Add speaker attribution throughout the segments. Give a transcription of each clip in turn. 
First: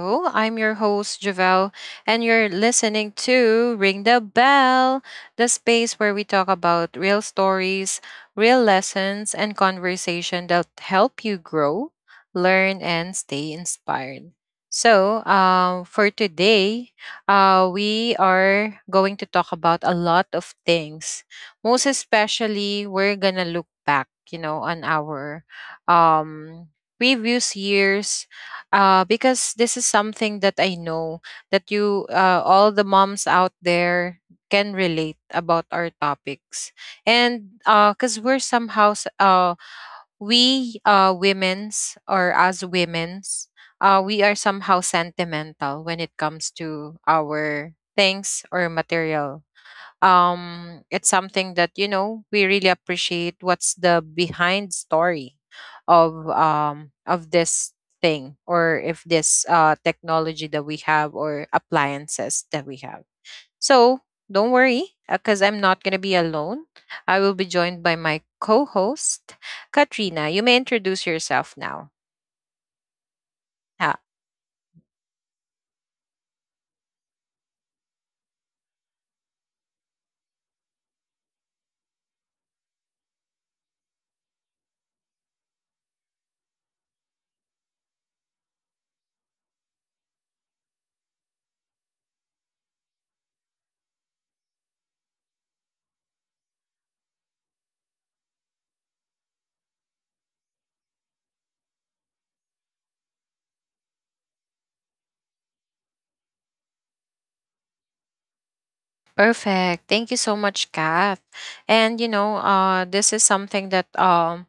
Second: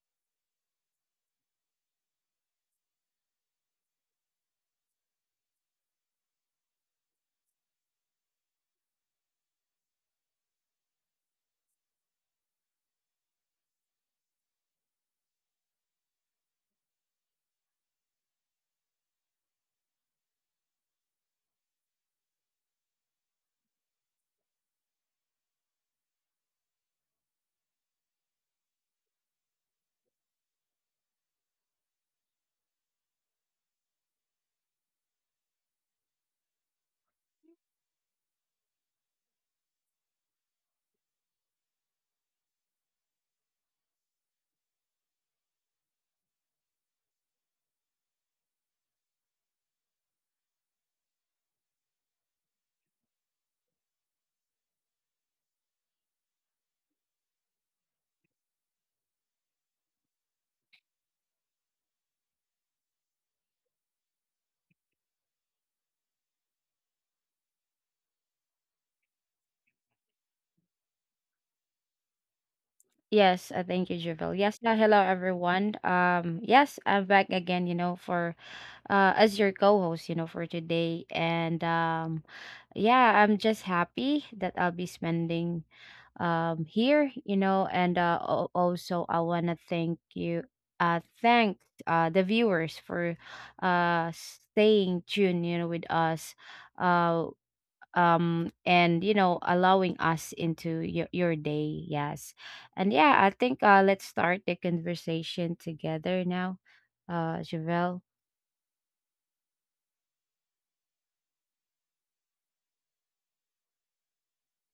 Speaker 1: show. I'm your host, Javel, and you're listening to Ring the Bell, the space where we talk about real stories, real lessons, and conversation that help you grow, learn, and stay inspired. So, for today, we are going to talk about a lot of things. Most especially, we're gonna look back, you know, on our um previous years, because this is something that I know that you, all the moms out there, can relate about our topics. And because we're somehow, s- we women's or as women's, we are somehow sentimental when it comes to our things or material. It's something that, you know, we really appreciate what's the behind story of this thing, or if this technology that we have or appliances that we have. So don't worry, because I'm not going to be alone. I will be joined by my co-host Katrina. You may introduce yourself now.
Speaker 2: Yes, thank you,
Speaker 1: Yeah,
Speaker 2: Javel. Yes, hello everyone. Yes, I'm back again, you know, for as your co-host, you know, for today. And yeah, I'm just happy that I'll be spending here, you know, and also I want to thank you, thank the viewers for staying tuned, you know, with us. Uh and allowing us into your day. Yes. And I think, let's start the conversation together now, Javelle.
Speaker 1: perfect, thank you so much, Kath. And you know, this is something that,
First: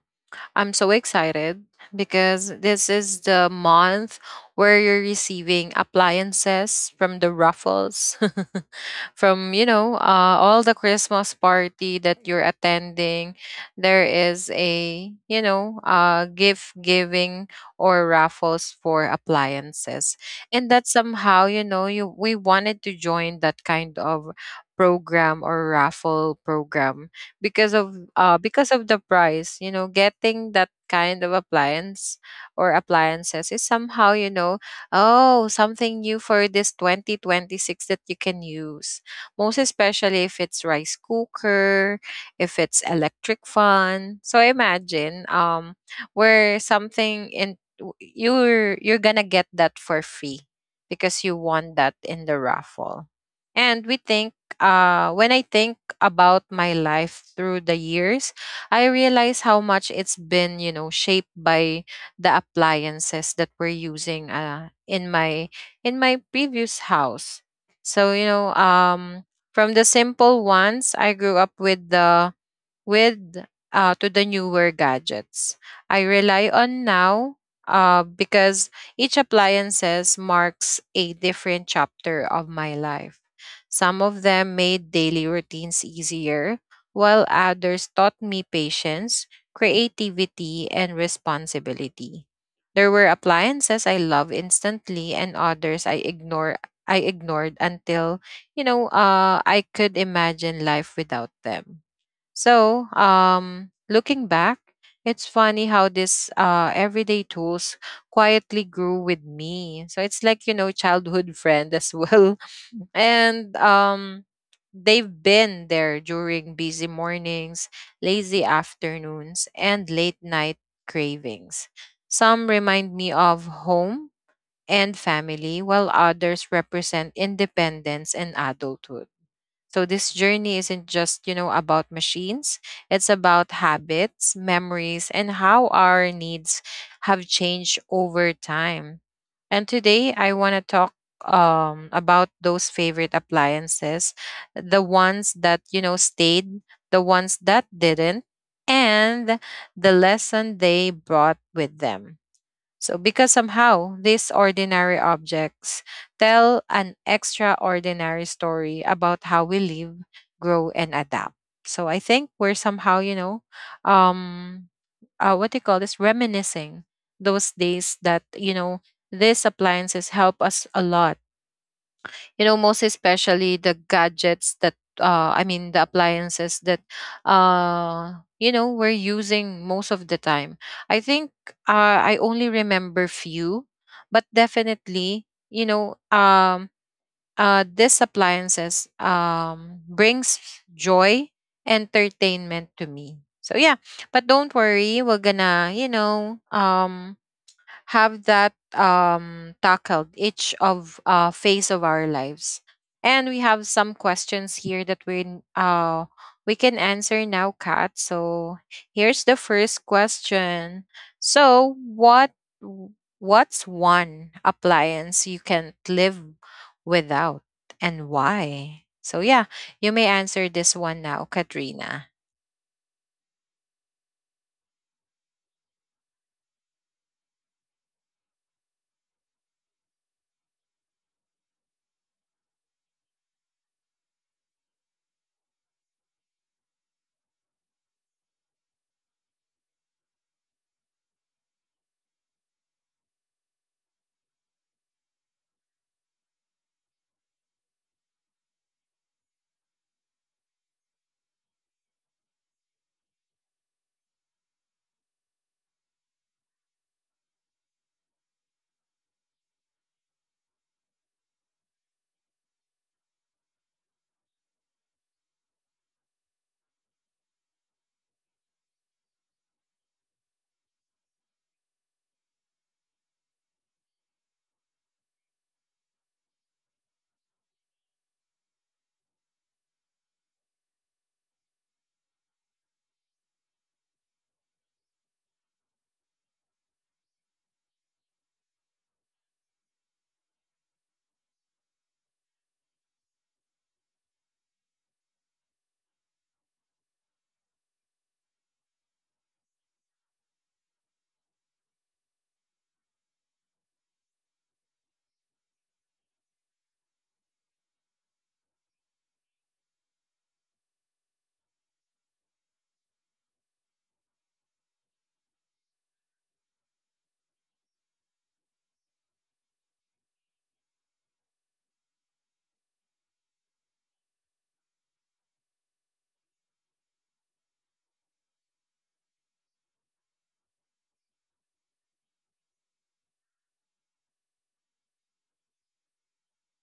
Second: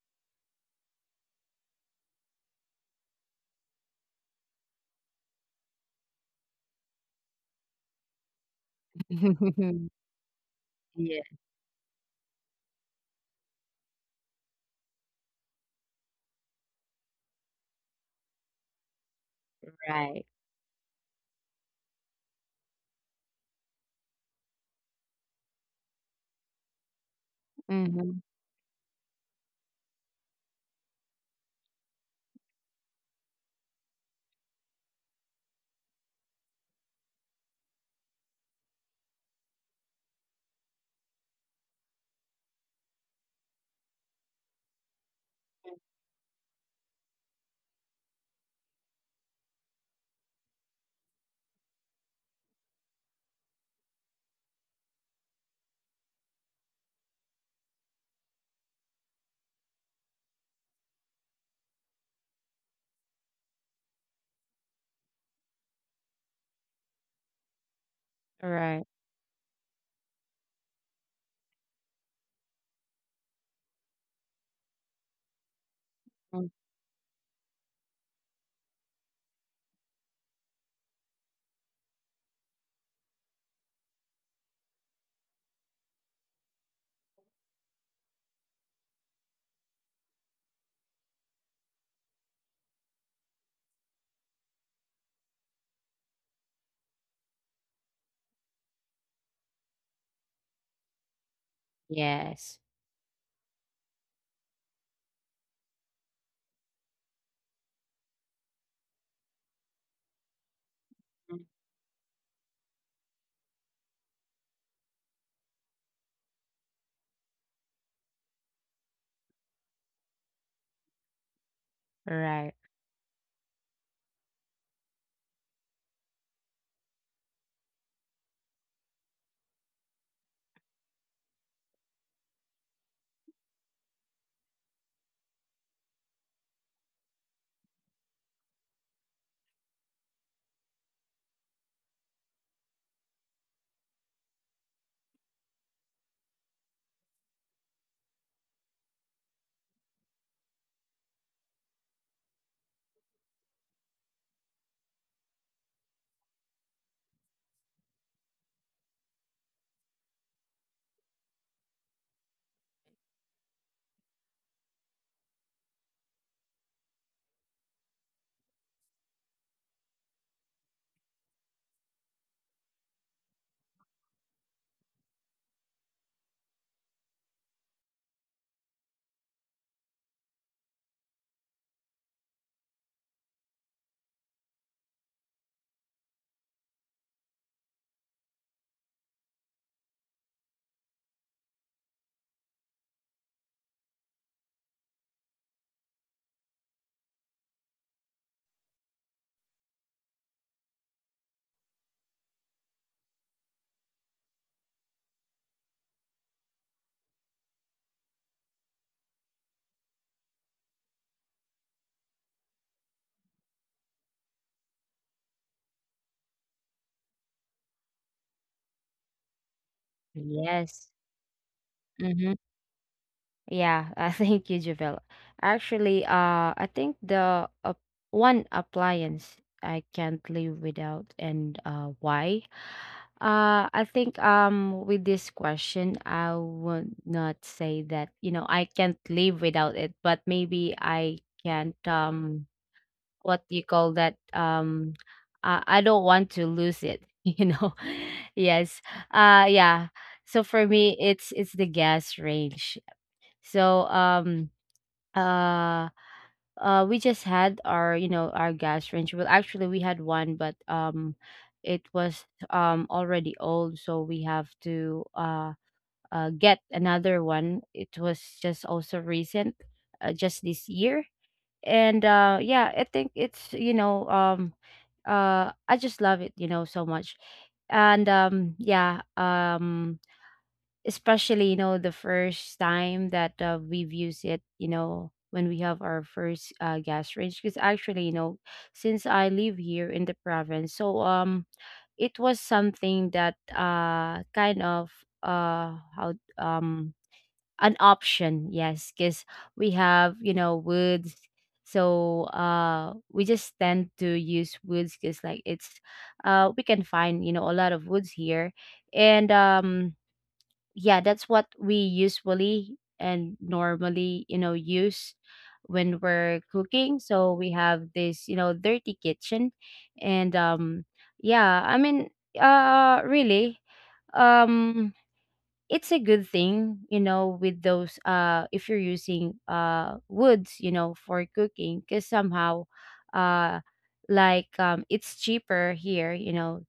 Speaker 1: I'm so excited because this is the month where you're receiving appliances from the Ruffles. From, you know, all the
Speaker 2: Yeah.
Speaker 1: Christmas party that you're attending, there is a, you know, gift giving or raffles for appliances.
Speaker 2: Right.
Speaker 1: And that somehow, you know, you we wanted to join that kind of program or raffle program because
Speaker 2: Mhm.
Speaker 1: of the price, you know, getting that kind of appliance or appliances is somehow, you know, oh, something new for this 2026 that you can use, most especially if it's rice cooker, if it's electric fan. So imagine, where something in w- you're gonna get that for free because you won that in the raffle. And we think, when I think about my life through the years, I realize how much it's been, you know, shaped by the appliances that we're using in my previous house. So, you know,
Speaker 2: Right.
Speaker 1: from the simple ones, I grew up with, to the newer gadgets I
Speaker 2: Mm.
Speaker 1: rely on now, because each appliances marks a different chapter of my life. Some of them made daily routines easier, while others taught me patience, creativity, and responsibility. There were appliances I love instantly and others I ignored until, you know, I could imagine life without them.
Speaker 2: Yes.
Speaker 1: So, looking back, it's funny how these everyday tools quietly grew with me. So it's like, you know,
Speaker 2: Mm.
Speaker 1: childhood friend as well, and they've been there during busy mornings, lazy afternoons, and late night cravings. Some
Speaker 2: Right.
Speaker 1: remind me of home and family, while others represent independence and adulthood. So this journey isn't just, you know, about machines. It's about habits, memories, and how our needs have changed over time. And today I want to talk about those favorite appliances, the ones that, you know, stayed, the ones that didn't, and the lesson they brought with them. So, because somehow these ordinary objects tell an extraordinary story about how we live, grow, and adapt. So, I think we're somehow, you know, um, what do you call this? Reminiscing those days that, you know, these appliances help us a lot, you know, most especially the gadgets that, I mean the appliances that, uh you know, we're using most of the time. I think, I only remember few, but definitely, you know, these appliances brings joy, entertainment to me, so yeah. But don't worry, we're gonna, you know, have that, tackled each of, phase of our lives, and we have some questions here that we, uh, we can answer now, Kat. So here's the first question. So w- what's one appliance you can't live without, and why? So yeah, you may answer this
Speaker 2: Yes.
Speaker 1: one now, Katrina.
Speaker 2: Mhm. Yeah, thank you, Javel. Actually, I think the one appliance I can't live without, and why? I think with this question, I would not say that, you know, I can't live without it, but maybe I can't. What you call that? I don't want to lose it, you know. Yes. Yeah. So for me, it's the gas range. So uh we just had our you know our gas range. Well actually we had one, but it was already old, so we have to get another one. It was just also recent, just this year. And yeah, I think it's you know I just love it, you know, so much. And yeah, especially, you know, the first time that, we've used it, you know, when we have our first, gas range. Because actually, you know, since I live here in the province. It was something that, kind of, how an option. Yes, because we have, you know, woods. So we just tend to use woods, because like it's we can find, you know, a lot of woods here. And yeah, that's what we usually and normally, you know, use when we're cooking. So we have this, you know, dirty kitchen. And yeah, I mean, really. Um it's a good thing, you know, with those, if you're using, woods, you know, for cooking, because somehow, uh like, it's cheaper here, you know.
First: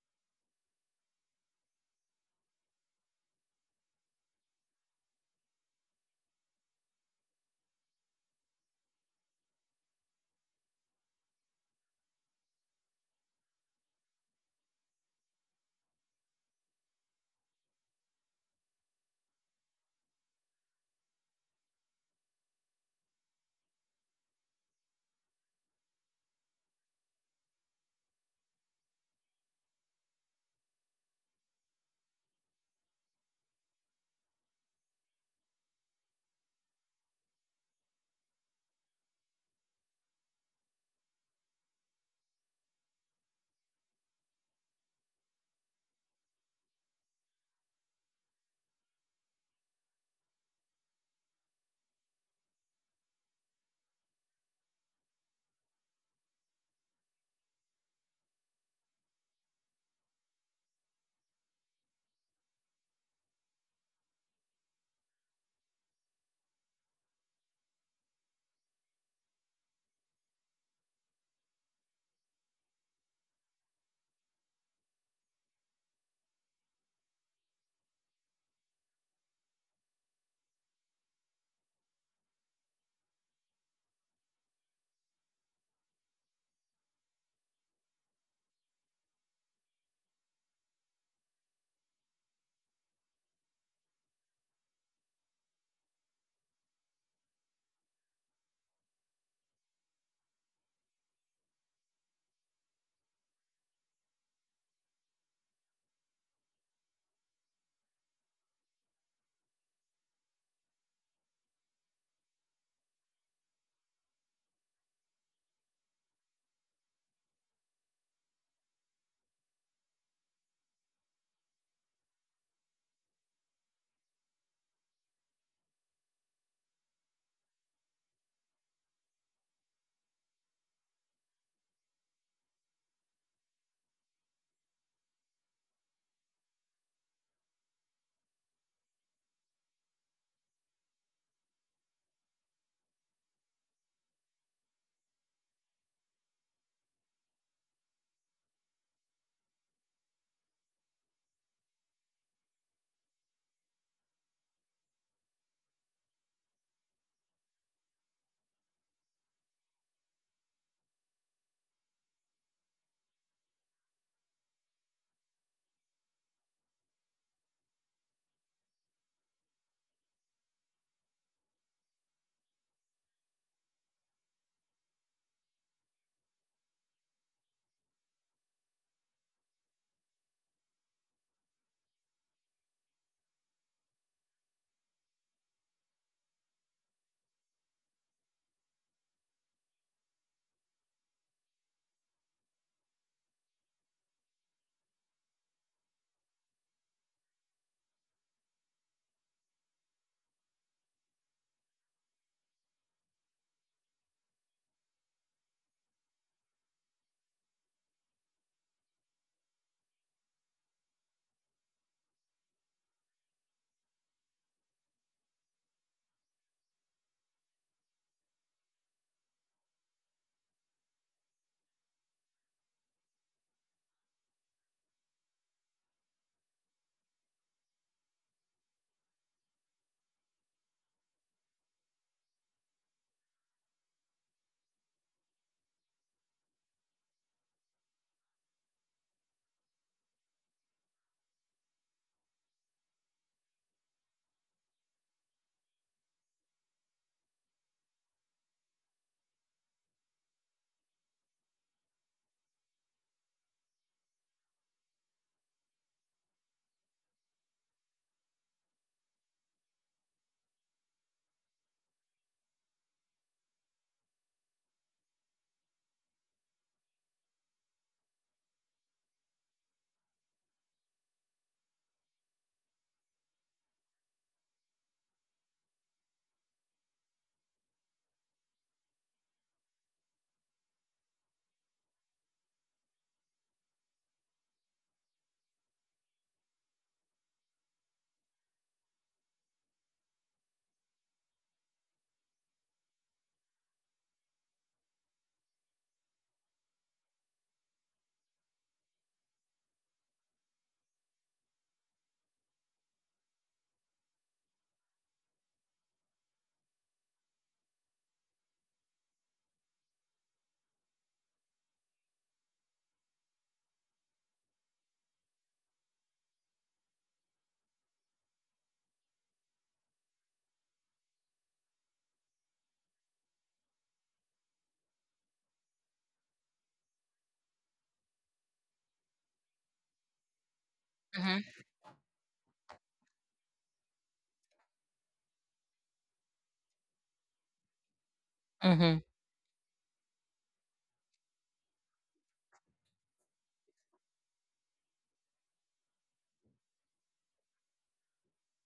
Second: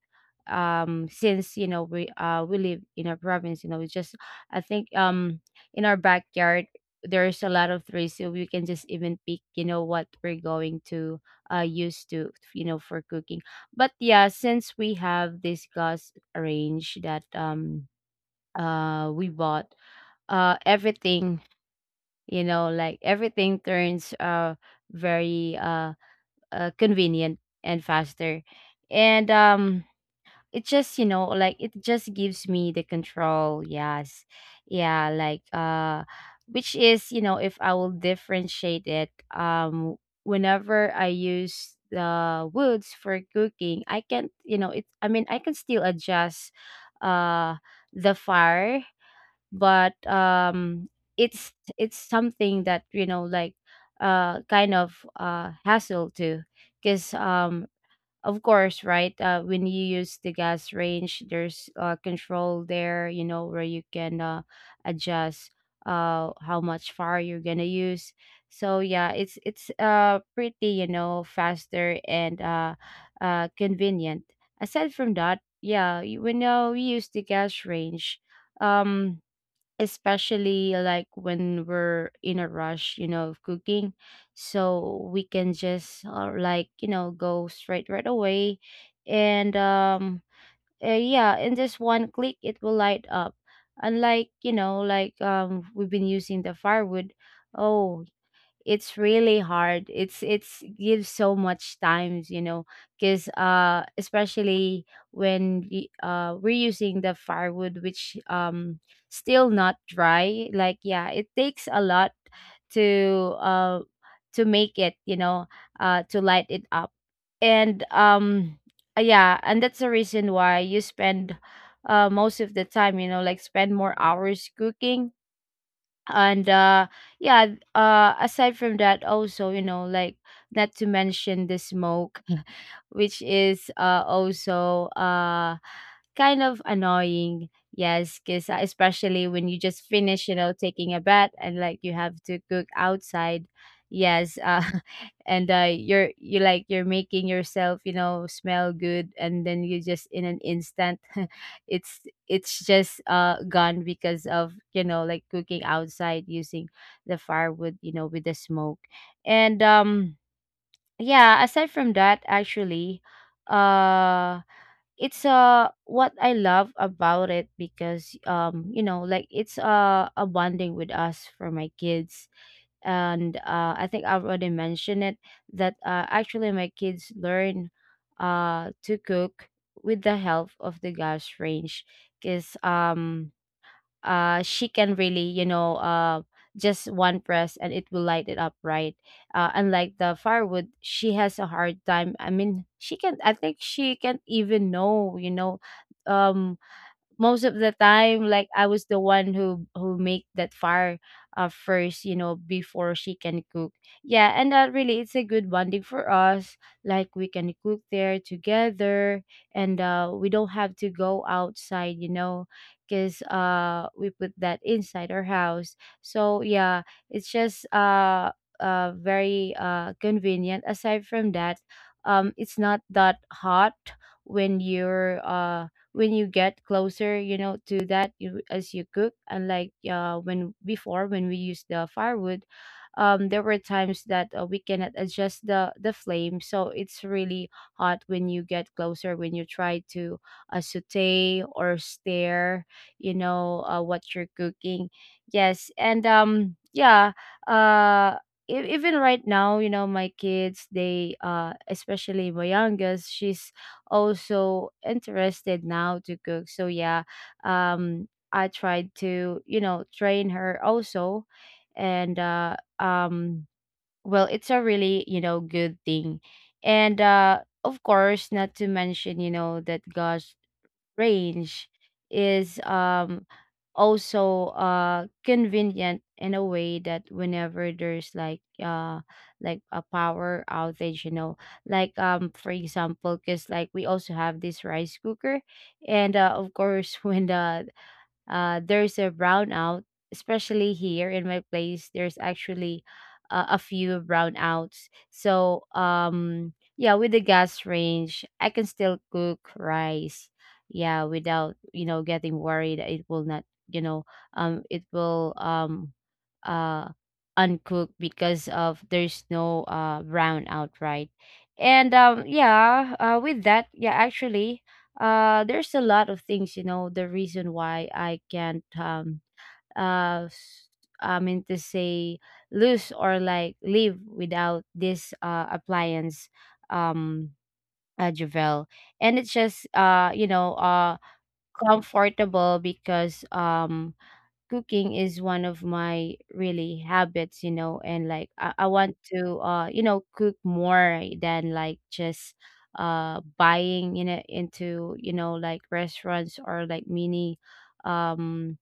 Speaker 2: Since, you know, we live in a province. You know, it's just, I think, in our backyard there's a lot of trees. So we can just even pick, you know, what we're going to use to, you know, for cooking. But yeah, since we have this gas range, that, we bought, everything, you know, like everything turns, very, convenient and faster. And it just, you know, like it just gives me the control. Yes. Yeah, like, which is, you know, if I will differentiate it, whenever I use the woods for cooking, I can you know it I mean I can still adjust uh the fire. But it's something that, you know, like, kind of, hassle too. Because, of course, right, when you use the gas range, there's control there, you know, where you can adjust how much fire you're gonna use. So yeah, it's pretty, you know, faster and, convenient, aside from that. Yeah, when, we use the gas range, um especially like when we're in a rush, you know, of cooking. So we can just, like, you know, go straight right away. And yeah, in just one click, it will light up. Unlike, you know, like, we've been using the firewood. Oh, it's really hard. It's gives so much times, you know. Because especially when, we're using the firewood which, still not dry, like yeah, it takes a lot to, to make it, you know, to light it up. And yeah, and that's the reason why you spend most of the time, you know, like spend more hours cooking. And yeah, aside from that also, you know, like not to mention the smoke, which is also kind of annoying. Yes, because especially when you just finish, you know, taking a bath, and like you have to cook outside. Yes. And you're making yourself, you know, smell good, and then you just, in an instant, it's it's just gone, because of, you know, like cooking outside using the firewood, you know, with the smoke. And yeah, aside from that actually, uh it's what I love about it, because you know, like it's a bonding with us, for my kids. And I think I already mentioned it, that actually my kids learn, to cook with the help of the gas range. Because she can really, you know, just one press and it will light it up, right. Unlike the firewood, she has a hard time. I mean, she can I think she can't even, know, you know. um Most of the time, like I was the one who make that fire, first, you know, before she can cook. Yeah, and that really, it's a good bonding for us, like we can cook there together. And we don't have to go outside, you know, because we put that inside our house. So yeah, it's just very convenient. Aside from that, it's not that hot when you're when you get closer, you know, to that you, as you cook. Unlike, when before when we used the firewood, there were times that, we cannot adjust the flame, so it's really hot when you get closer. When you try to, saute or stir, you know, what you're cooking. Yes, and yeah, uh even right now, you know, my kids, they, especially my youngest, she's also interested now to cook. So yeah, um I tried to, you know, train her also. And well, it's a really, you know, good thing. And of course, not to mention, you know, that gosh range is also convenient, in a way that whenever there's like, like a power outage, you know. Like for example, because like we also have this rice cooker. And of course, when there's a brownout, especially here in my place. There's actually, a few brownouts. So, yeah, with the gas range, I can still cook rice. Yeah, without, you know, getting worried that it will not, you know, it will, uh uncooked, because of there's no brown outright. And yeah, with that, yeah actually, there's a lot of things, you know, the reason why I can't, uh s- I mean to say, lose or like live without this appliance, um Javel. And it's just, you know,
Speaker 1: Mm-hmm.
Speaker 2: comfortable, because cooking is one of my really habits, you know, and like I
Speaker 1: Mm-hmm.
Speaker 2: want to, you know, cook more than like just buying, you know, into, you know, like restaurants, or like mini um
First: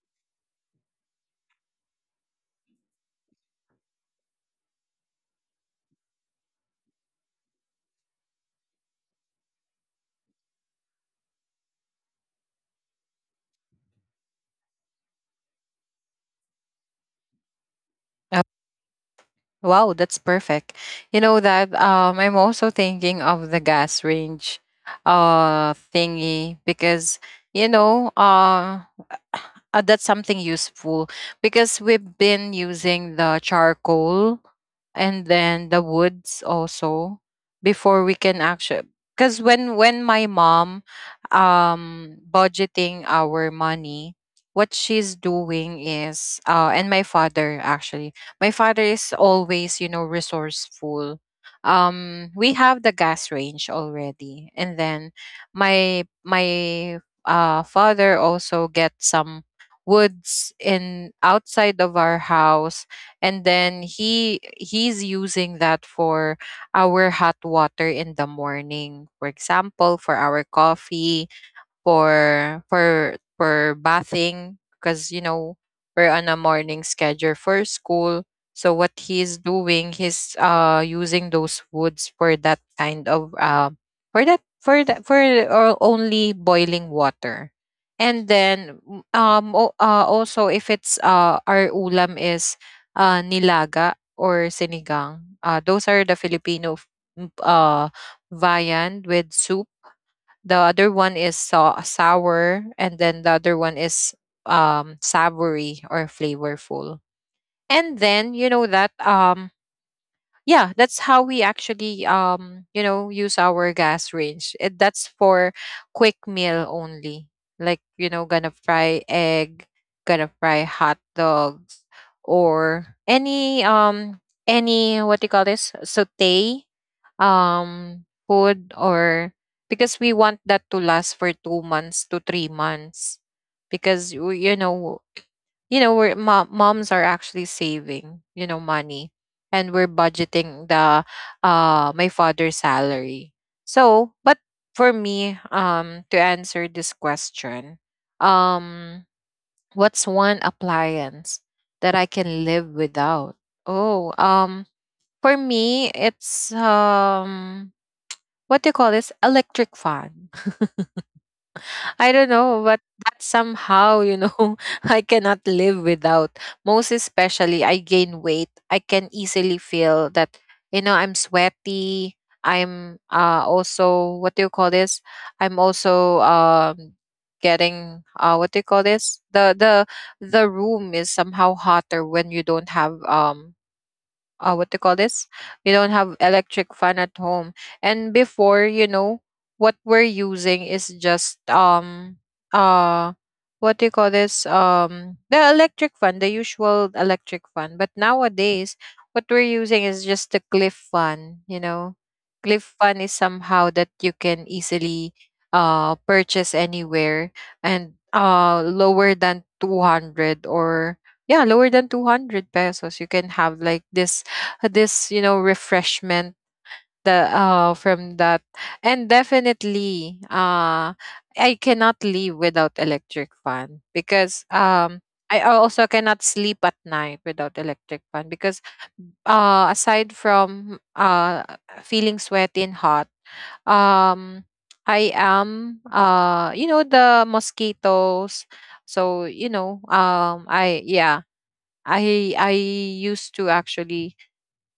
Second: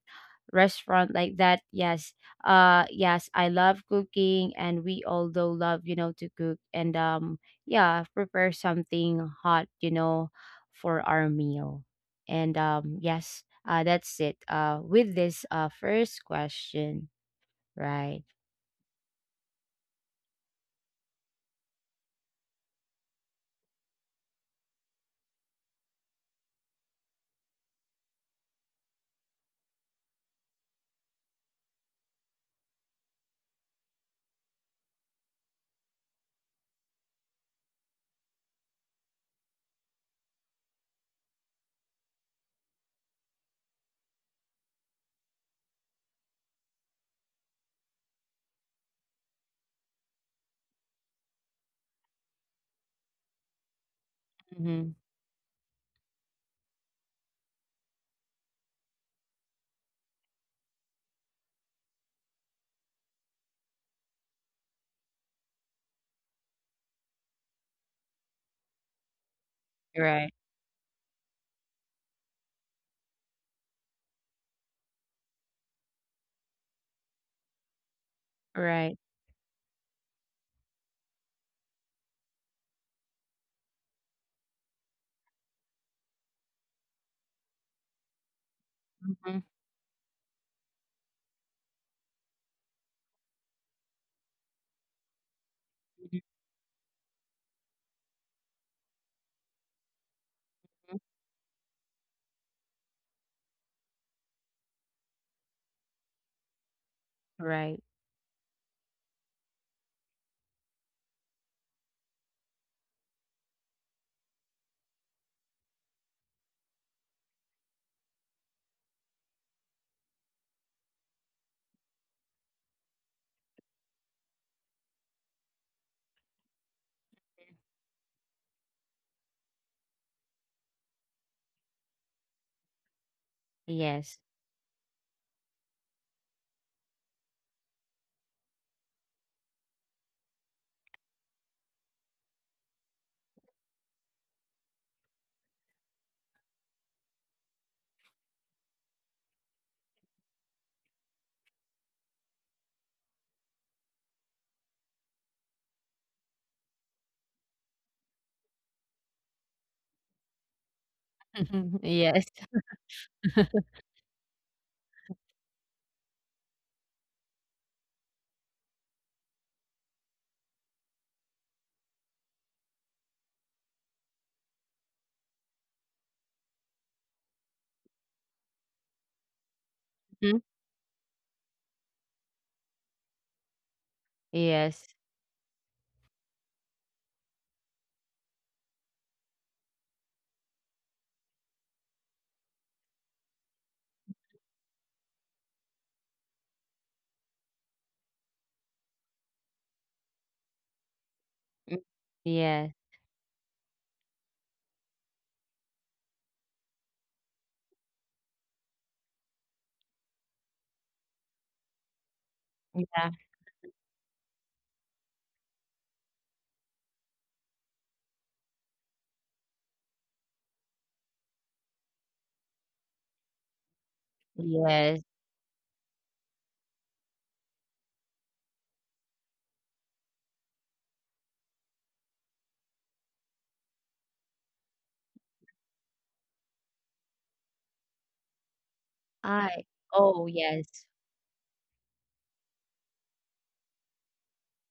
Speaker 2: restaurant like that. Yes. Yes, I love cooking, and we although love, you know, to cook. And yeah, prepare something hot, you know, for our meal. And yes, that's it, with this first question, right.
Speaker 1: Wow, that's perfect. You know that, I'm also thinking of the gas range thingy, because you know, that's something useful because we've been using the charcoal and then the woods also before we can actually, because when my mom budgeting our money, what she's doing is, and my father actually, my father is always, you know, resourceful. We have the gas range already, and then
Speaker 2: Hmm.
Speaker 1: my father also gets some woods in outside of our house, and then he's using that for our hot water in the morning. For example, for our
Speaker 2: Right.
Speaker 1: coffee, for bathing, because you know we're on a morning schedule for school. So what
Speaker 2: Right.
Speaker 1: he's doing, he's using those woods for that kind of, for that for that for only boiling water. And then
Speaker 2: Hmm.
Speaker 1: also, if it's, our ulam is, nilaga or sinigang. Uh, those are the Filipino m- uh viand with soup. The other one is sour, and then the other one is savory or flavorful.
Speaker 2: Right.
Speaker 1: And then you know that, yeah, that's how we actually, you know, use our gas range. It, that's for quick meal only. Like, you know, gonna fry egg, gonna fry hot dogs, or any any, what do you call this, saute food, or because we want that to last for 2 months to 3 months, because
Speaker 2: Yes.
Speaker 1: you know, you know we're moms are actually saving, you know, money, and we're budgeting the, my father's salary. So but for me, to answer this question, um what's one appliance that I can live without? Oh, for me, it's, what do you call this? Electric fan. I don't
Speaker 2: Yes.
Speaker 1: know, but that somehow, you know, I cannot live without. Most especially, I gain weight. I can easily feel that, you know, I'm sweaty. I'm also, what do you call this? I'm also getting, what do you call this? The
Speaker 2: Hmm.
Speaker 1: room is somehow hotter when you don't have, what they call
Speaker 2: Yes.
Speaker 1: this? We don't have electric fan at home. And before, you know, what we're using is just, uh what do you call this? Um, the electric fan, the usual electric fan. But nowadays, what we're using is just the cliff fan, you know.
Speaker 2: Mm.
Speaker 1: Cliff
Speaker 2: Yes.
Speaker 1: fan is somehow that you can easily purchase anywhere, and lower than 200, or yeah, lower than 200 pesos. You can
Speaker 2: Yeah.
Speaker 1: have like this you know refreshment, the from that. And definitely, I cannot live without electric fan, because
Speaker 2: Yes.
Speaker 1: I also cannot sleep at night without electric fan, because aside from, feeling sweaty and hot, um I am, you know, the mosquitoes, so you
Speaker 2: I
Speaker 1: know,
Speaker 2: Oh,
Speaker 1: I,
Speaker 2: yes.
Speaker 1: yeah, I used to actually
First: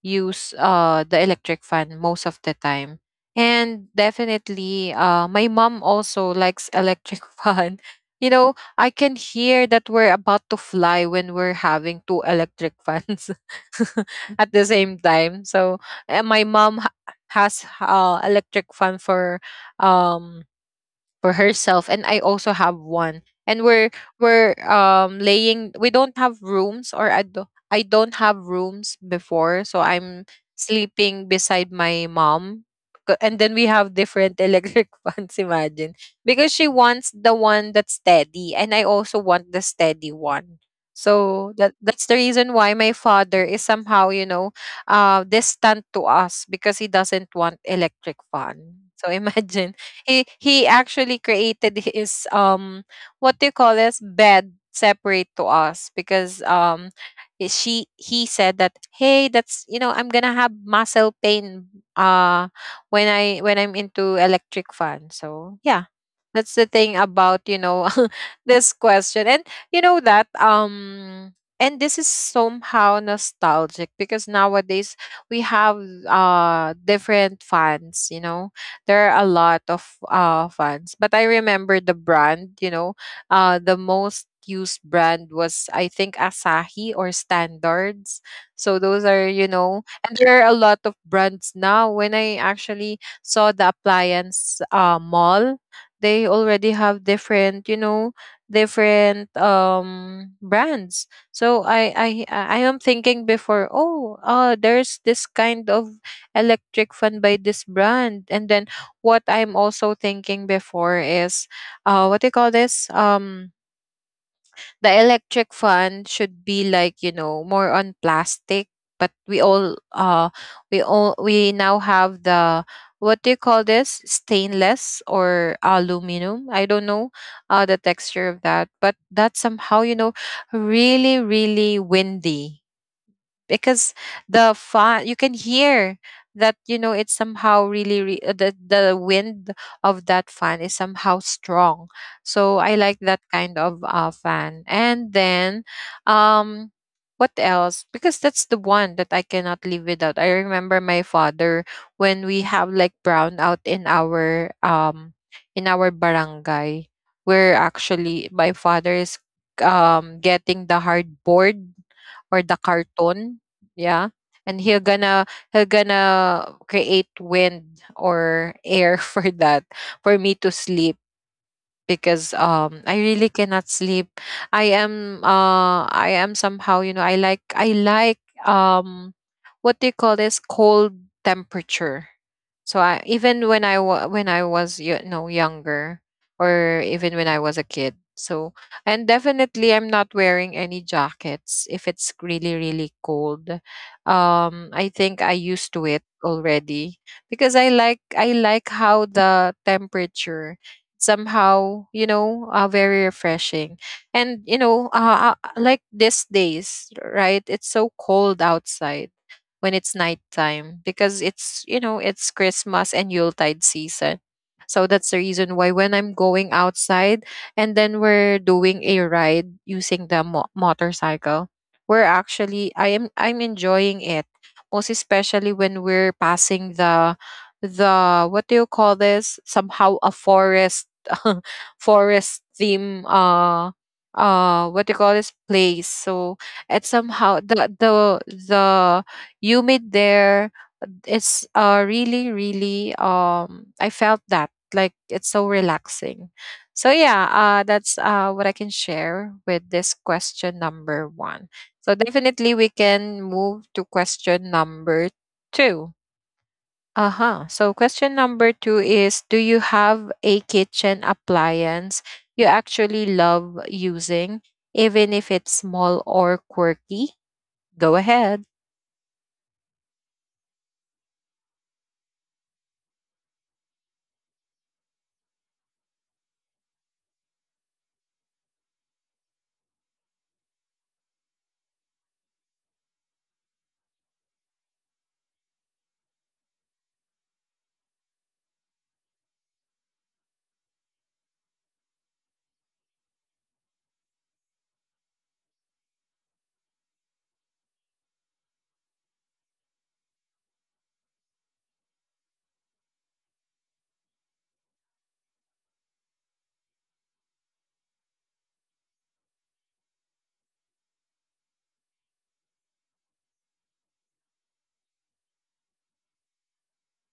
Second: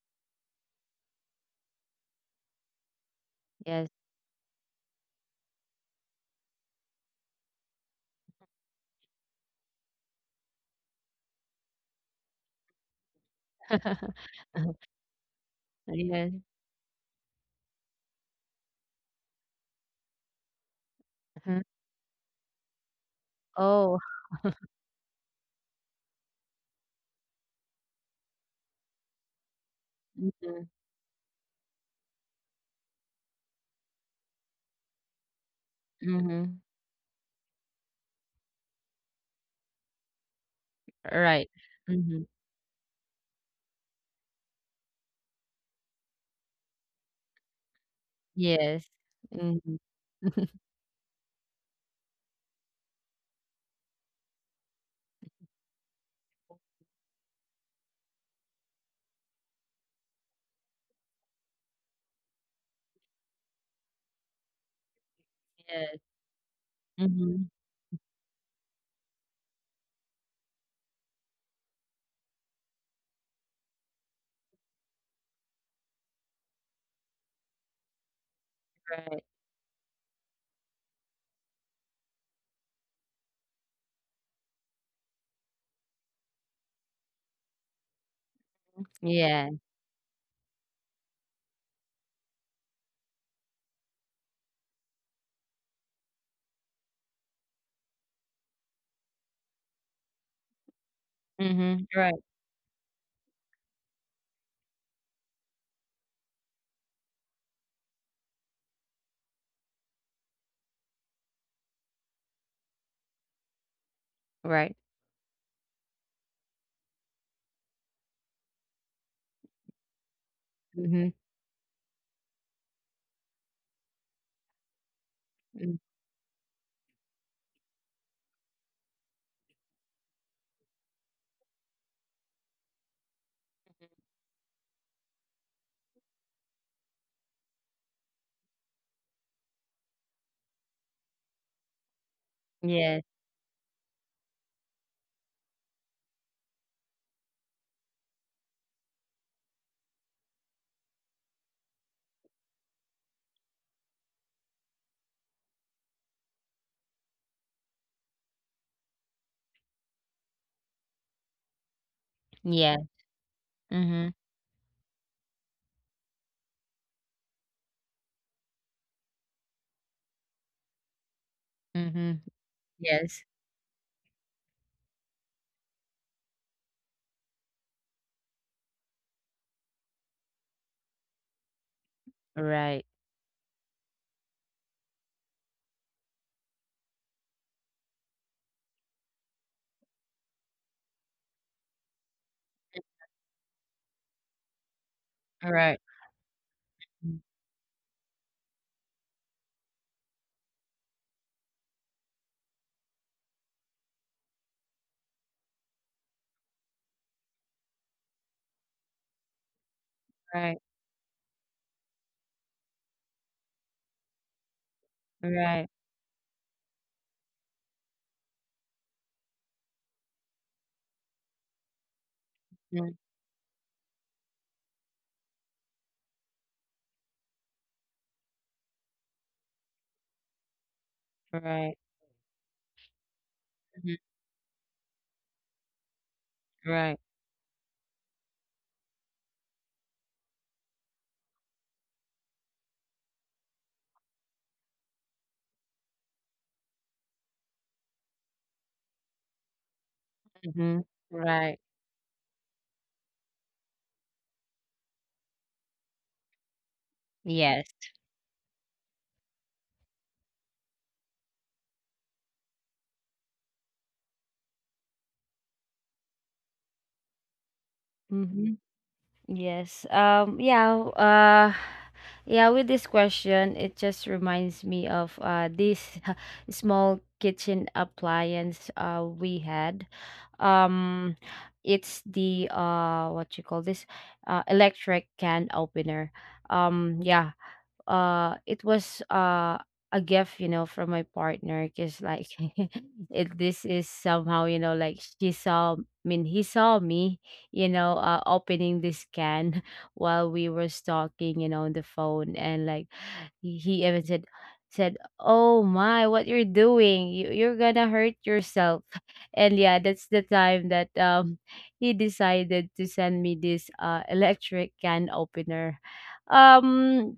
Speaker 1: use, the electric fan most of the time. And
Speaker 2: Yes.
Speaker 1: definitely, my mom also likes electric fan. You know, I can hear that we're about to fly when we're having two electric fans at the same time. So and my
Speaker 2: Yes.
Speaker 1: mom has, electric fan for, um for
Speaker 2: Mhm.
Speaker 1: herself, and I also have one. And we're,
Speaker 2: Oh,
Speaker 1: laying, we don't have rooms, or I do, I don't have rooms before, so I'm
Speaker 2: mhm,
Speaker 1: sleeping beside my mom. And then we have different electric fans, imagine. Because she
Speaker 2: mhm.
Speaker 1: wants the one that's steady and I also want the steady one. So
Speaker 2: Right.
Speaker 1: that's the
Speaker 2: Mhm.
Speaker 1: reason why my father is somehow, you know, distant to us because he doesn't want electric fan.
Speaker 2: Yes.
Speaker 1: So imagine,
Speaker 2: Mhm.
Speaker 1: he actually created his, what do you call this, bed separate to us, because I- she he said that, hey, that's, you know, I'm gonna have muscle pain, uh when I'm into electric fan, so yeah,
Speaker 2: Yes.
Speaker 1: that's the thing about,
Speaker 2: Mhm.
Speaker 1: you know, this question. And you know that, and this is somehow nostalgic because nowadays we have, different fans, you know, there are
Speaker 2: Right.
Speaker 1: a lot of fans, but I remember the brand, you know, the most used brand was, I think, Asahi or Standards. So those are, you
Speaker 2: Yeah.
Speaker 1: know, and there are a lot of brands now. When I actually saw the appliance, mall, they already have different, you know, different brands, so
Speaker 2: Mhm. Right.
Speaker 1: I am thinking before, oh, there's this kind of electric fan by this brand. And then what I'm also thinking before is, what do you call this? Um, the
Speaker 2: Right.
Speaker 1: electric fan should be like, you know, more on plastic, but
Speaker 2: Mhm.
Speaker 1: we now have the, what do you call this? Stainless or
Speaker 2: Mm.
Speaker 1: aluminum. I don't know the texture of that, but that's somehow, you know, really, really windy because the fun you can hear that, you know, it's somehow the wind of that fan is somehow strong, so I like
Speaker 2: Yes.
Speaker 1: that kind of fan. And then um what else, because that's the one that I cannot live without. I remember my father, when we have like brownout in our barangay, where actually my father is getting the hardboard or the
Speaker 2: Yeah.
Speaker 1: carton, yeah,
Speaker 2: Mhm.
Speaker 1: and he'll gonna create wind or air for that, for me to sleep,
Speaker 2: Mhm.
Speaker 1: because I really
Speaker 2: Yes.
Speaker 1: cannot sleep. I am somehow, you know, I like um what do you call this, cold temperature. So
Speaker 2: Right.
Speaker 1: I, even when I when I was, you know, younger, or even when I was a kid. So and definitely I'm not wearing any jackets if it's really, really cold. I think I used
Speaker 2: Right.
Speaker 1: to it already,
Speaker 2: Mm.
Speaker 1: because I like how the temperature, somehow, you know, very refreshing. And you know, like these days, right, it's so cold outside when it's
Speaker 2: Right.
Speaker 1: nighttime, because it's, you know, it's Christmas and Yuletide season. So that's the reason
Speaker 2: Right.
Speaker 1: why when I'm going outside and then we're doing a ride using the motorcycle, we're actually,
Speaker 2: Mm.
Speaker 1: I'm enjoying it, most especially when we're passing the what do you call this, somehow a forest,
Speaker 2: Right.
Speaker 1: forest theme,
Speaker 2: Mhm.
Speaker 1: what do you call this place. So it's
Speaker 2: Right.
Speaker 1: somehow the humid there. It's really, really, I felt that. Like, it's so relaxing. So, yeah, that's what I can share with this question
Speaker 2: Mhm.
Speaker 1: number one.
Speaker 2: Right.
Speaker 1: So, definitely, we can move to question number two. Uh huh.
Speaker 2: Yes.
Speaker 1: So, question number two is, do you have a kitchen appliance you actually love using, even if it's small or quirky? Go ahead.
Speaker 2: Mhm. Yes. Yeah, yeah, with this question, it just reminds me of this small kitchen appliance we had. Um it's the, what you call this, electric can opener. Yeah, it was a gift, you know, from my partner, because like this is somehow, you know, like she saw I mean, he saw me, you know, opening this can, while we were talking, you know, on the phone. And like he even said, oh my, what you're doing, you're gonna hurt yourself. And yeah, that's the time that he decided to send me this electric can opener. um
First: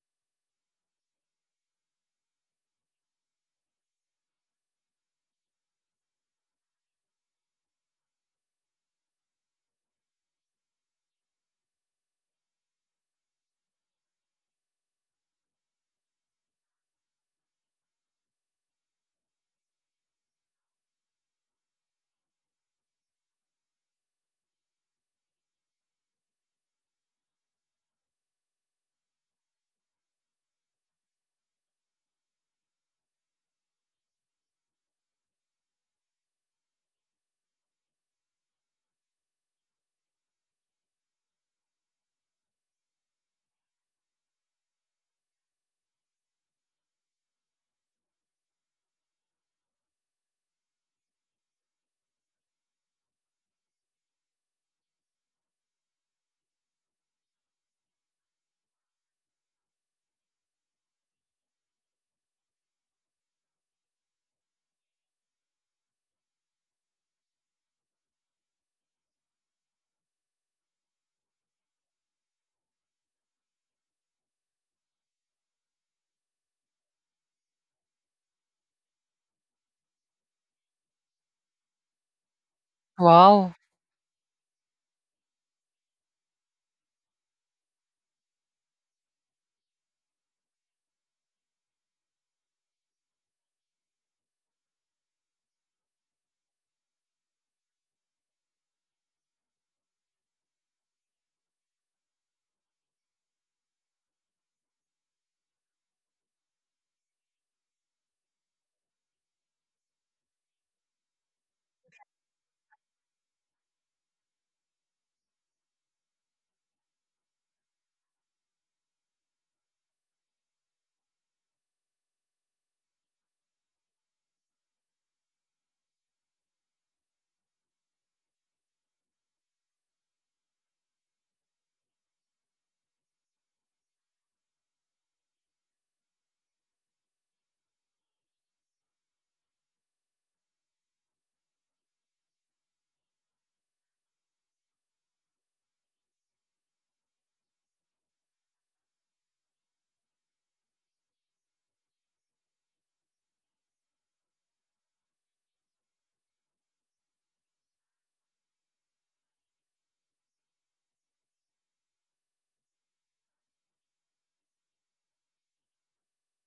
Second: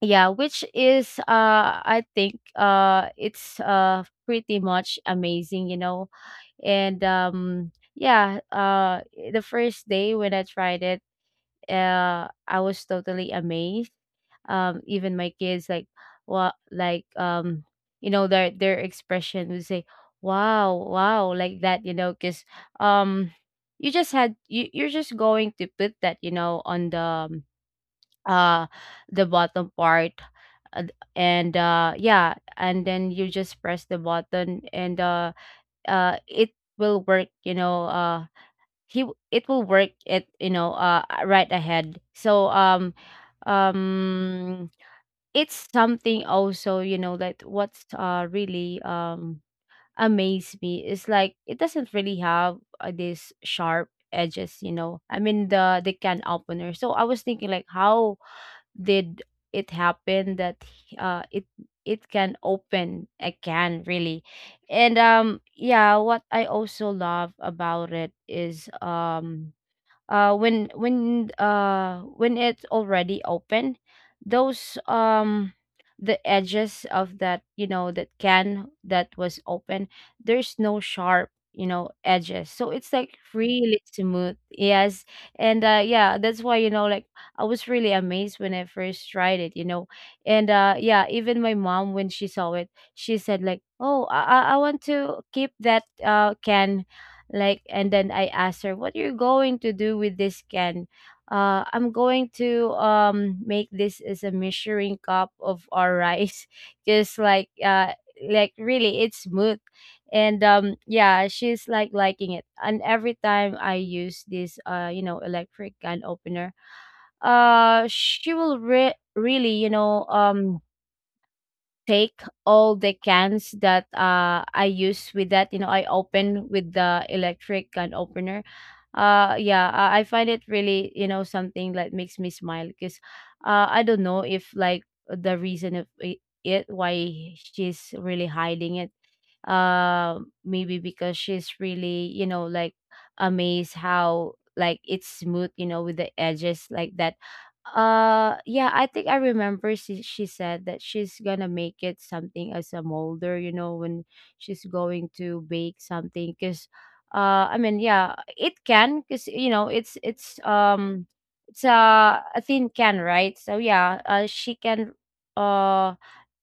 Speaker 2: yeah, which is, I think, it's pretty much amazing, you know. And yeah, the first day when I tried it, I was totally amazed. Even my kids, like, what, like, you know, their expression would say wow, wow, like that, you know, cuz um you just had you you're just going to put that, you know, on uh the bottom part, uh, and yeah, and then you just press the button and it will work, you know. It will work, it you know, right ahead. So um um it's something also, you know, that what's really amazed me is, like, it doesn't really have, this sharp edges, you know, I mean the can opener, so I was thinking, like, how did it happen that uh it it can open again, really? And yeah, what I also love about it is when when it's already open, those the edges of that, you know, that can that was open, there's no sharp, you know, edges, so it's like
Speaker 1: Wow.
Speaker 2: really smooth, yes. And yeah, that's why, you know, like, I was really amazed when I first tried it, you know. And yeah, even my mom, when she saw it, she said, like, "Oh, I want to keep that can." And then I asked her, "What you're going to do with this can?" "I'm going to make this as a measuring cup of our rice." Just like, really, it's smooth. And yeah, she's like liking it, and every time I use this you know, electric can opener, she will really, you know, take all the cans that I use with that, you know, I open with the electric can opener. Yeah, I find it really, you know, something that makes me smile because I don't know if, like, the reason of it why she's really hiding it. uh Maybe because she's really, you know, like, amazed how, like, it's smooth, you know, with the edges like that. Yeah, I think I remember she said that she's gonna make it something as a molder, you know, when she's going to bake something, because yeah, it can, because, you know, it's it's a thin can, right? So yeah, she can uh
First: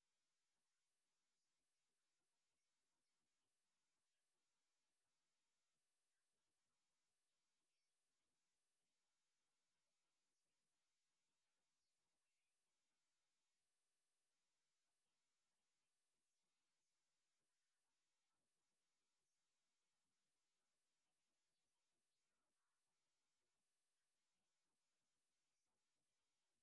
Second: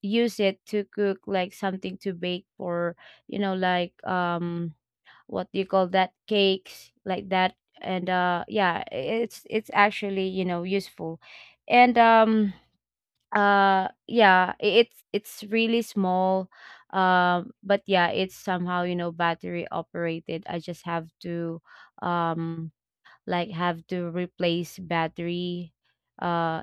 Speaker 2: use it to cook, like, something to bake for, you know, like, what do you call that, cakes like that. And yeah, it's actually, you know, useful. And yeah, it's really small. But yeah, it's somehow, you know, battery operated. I just have to um like, have to replace battery uh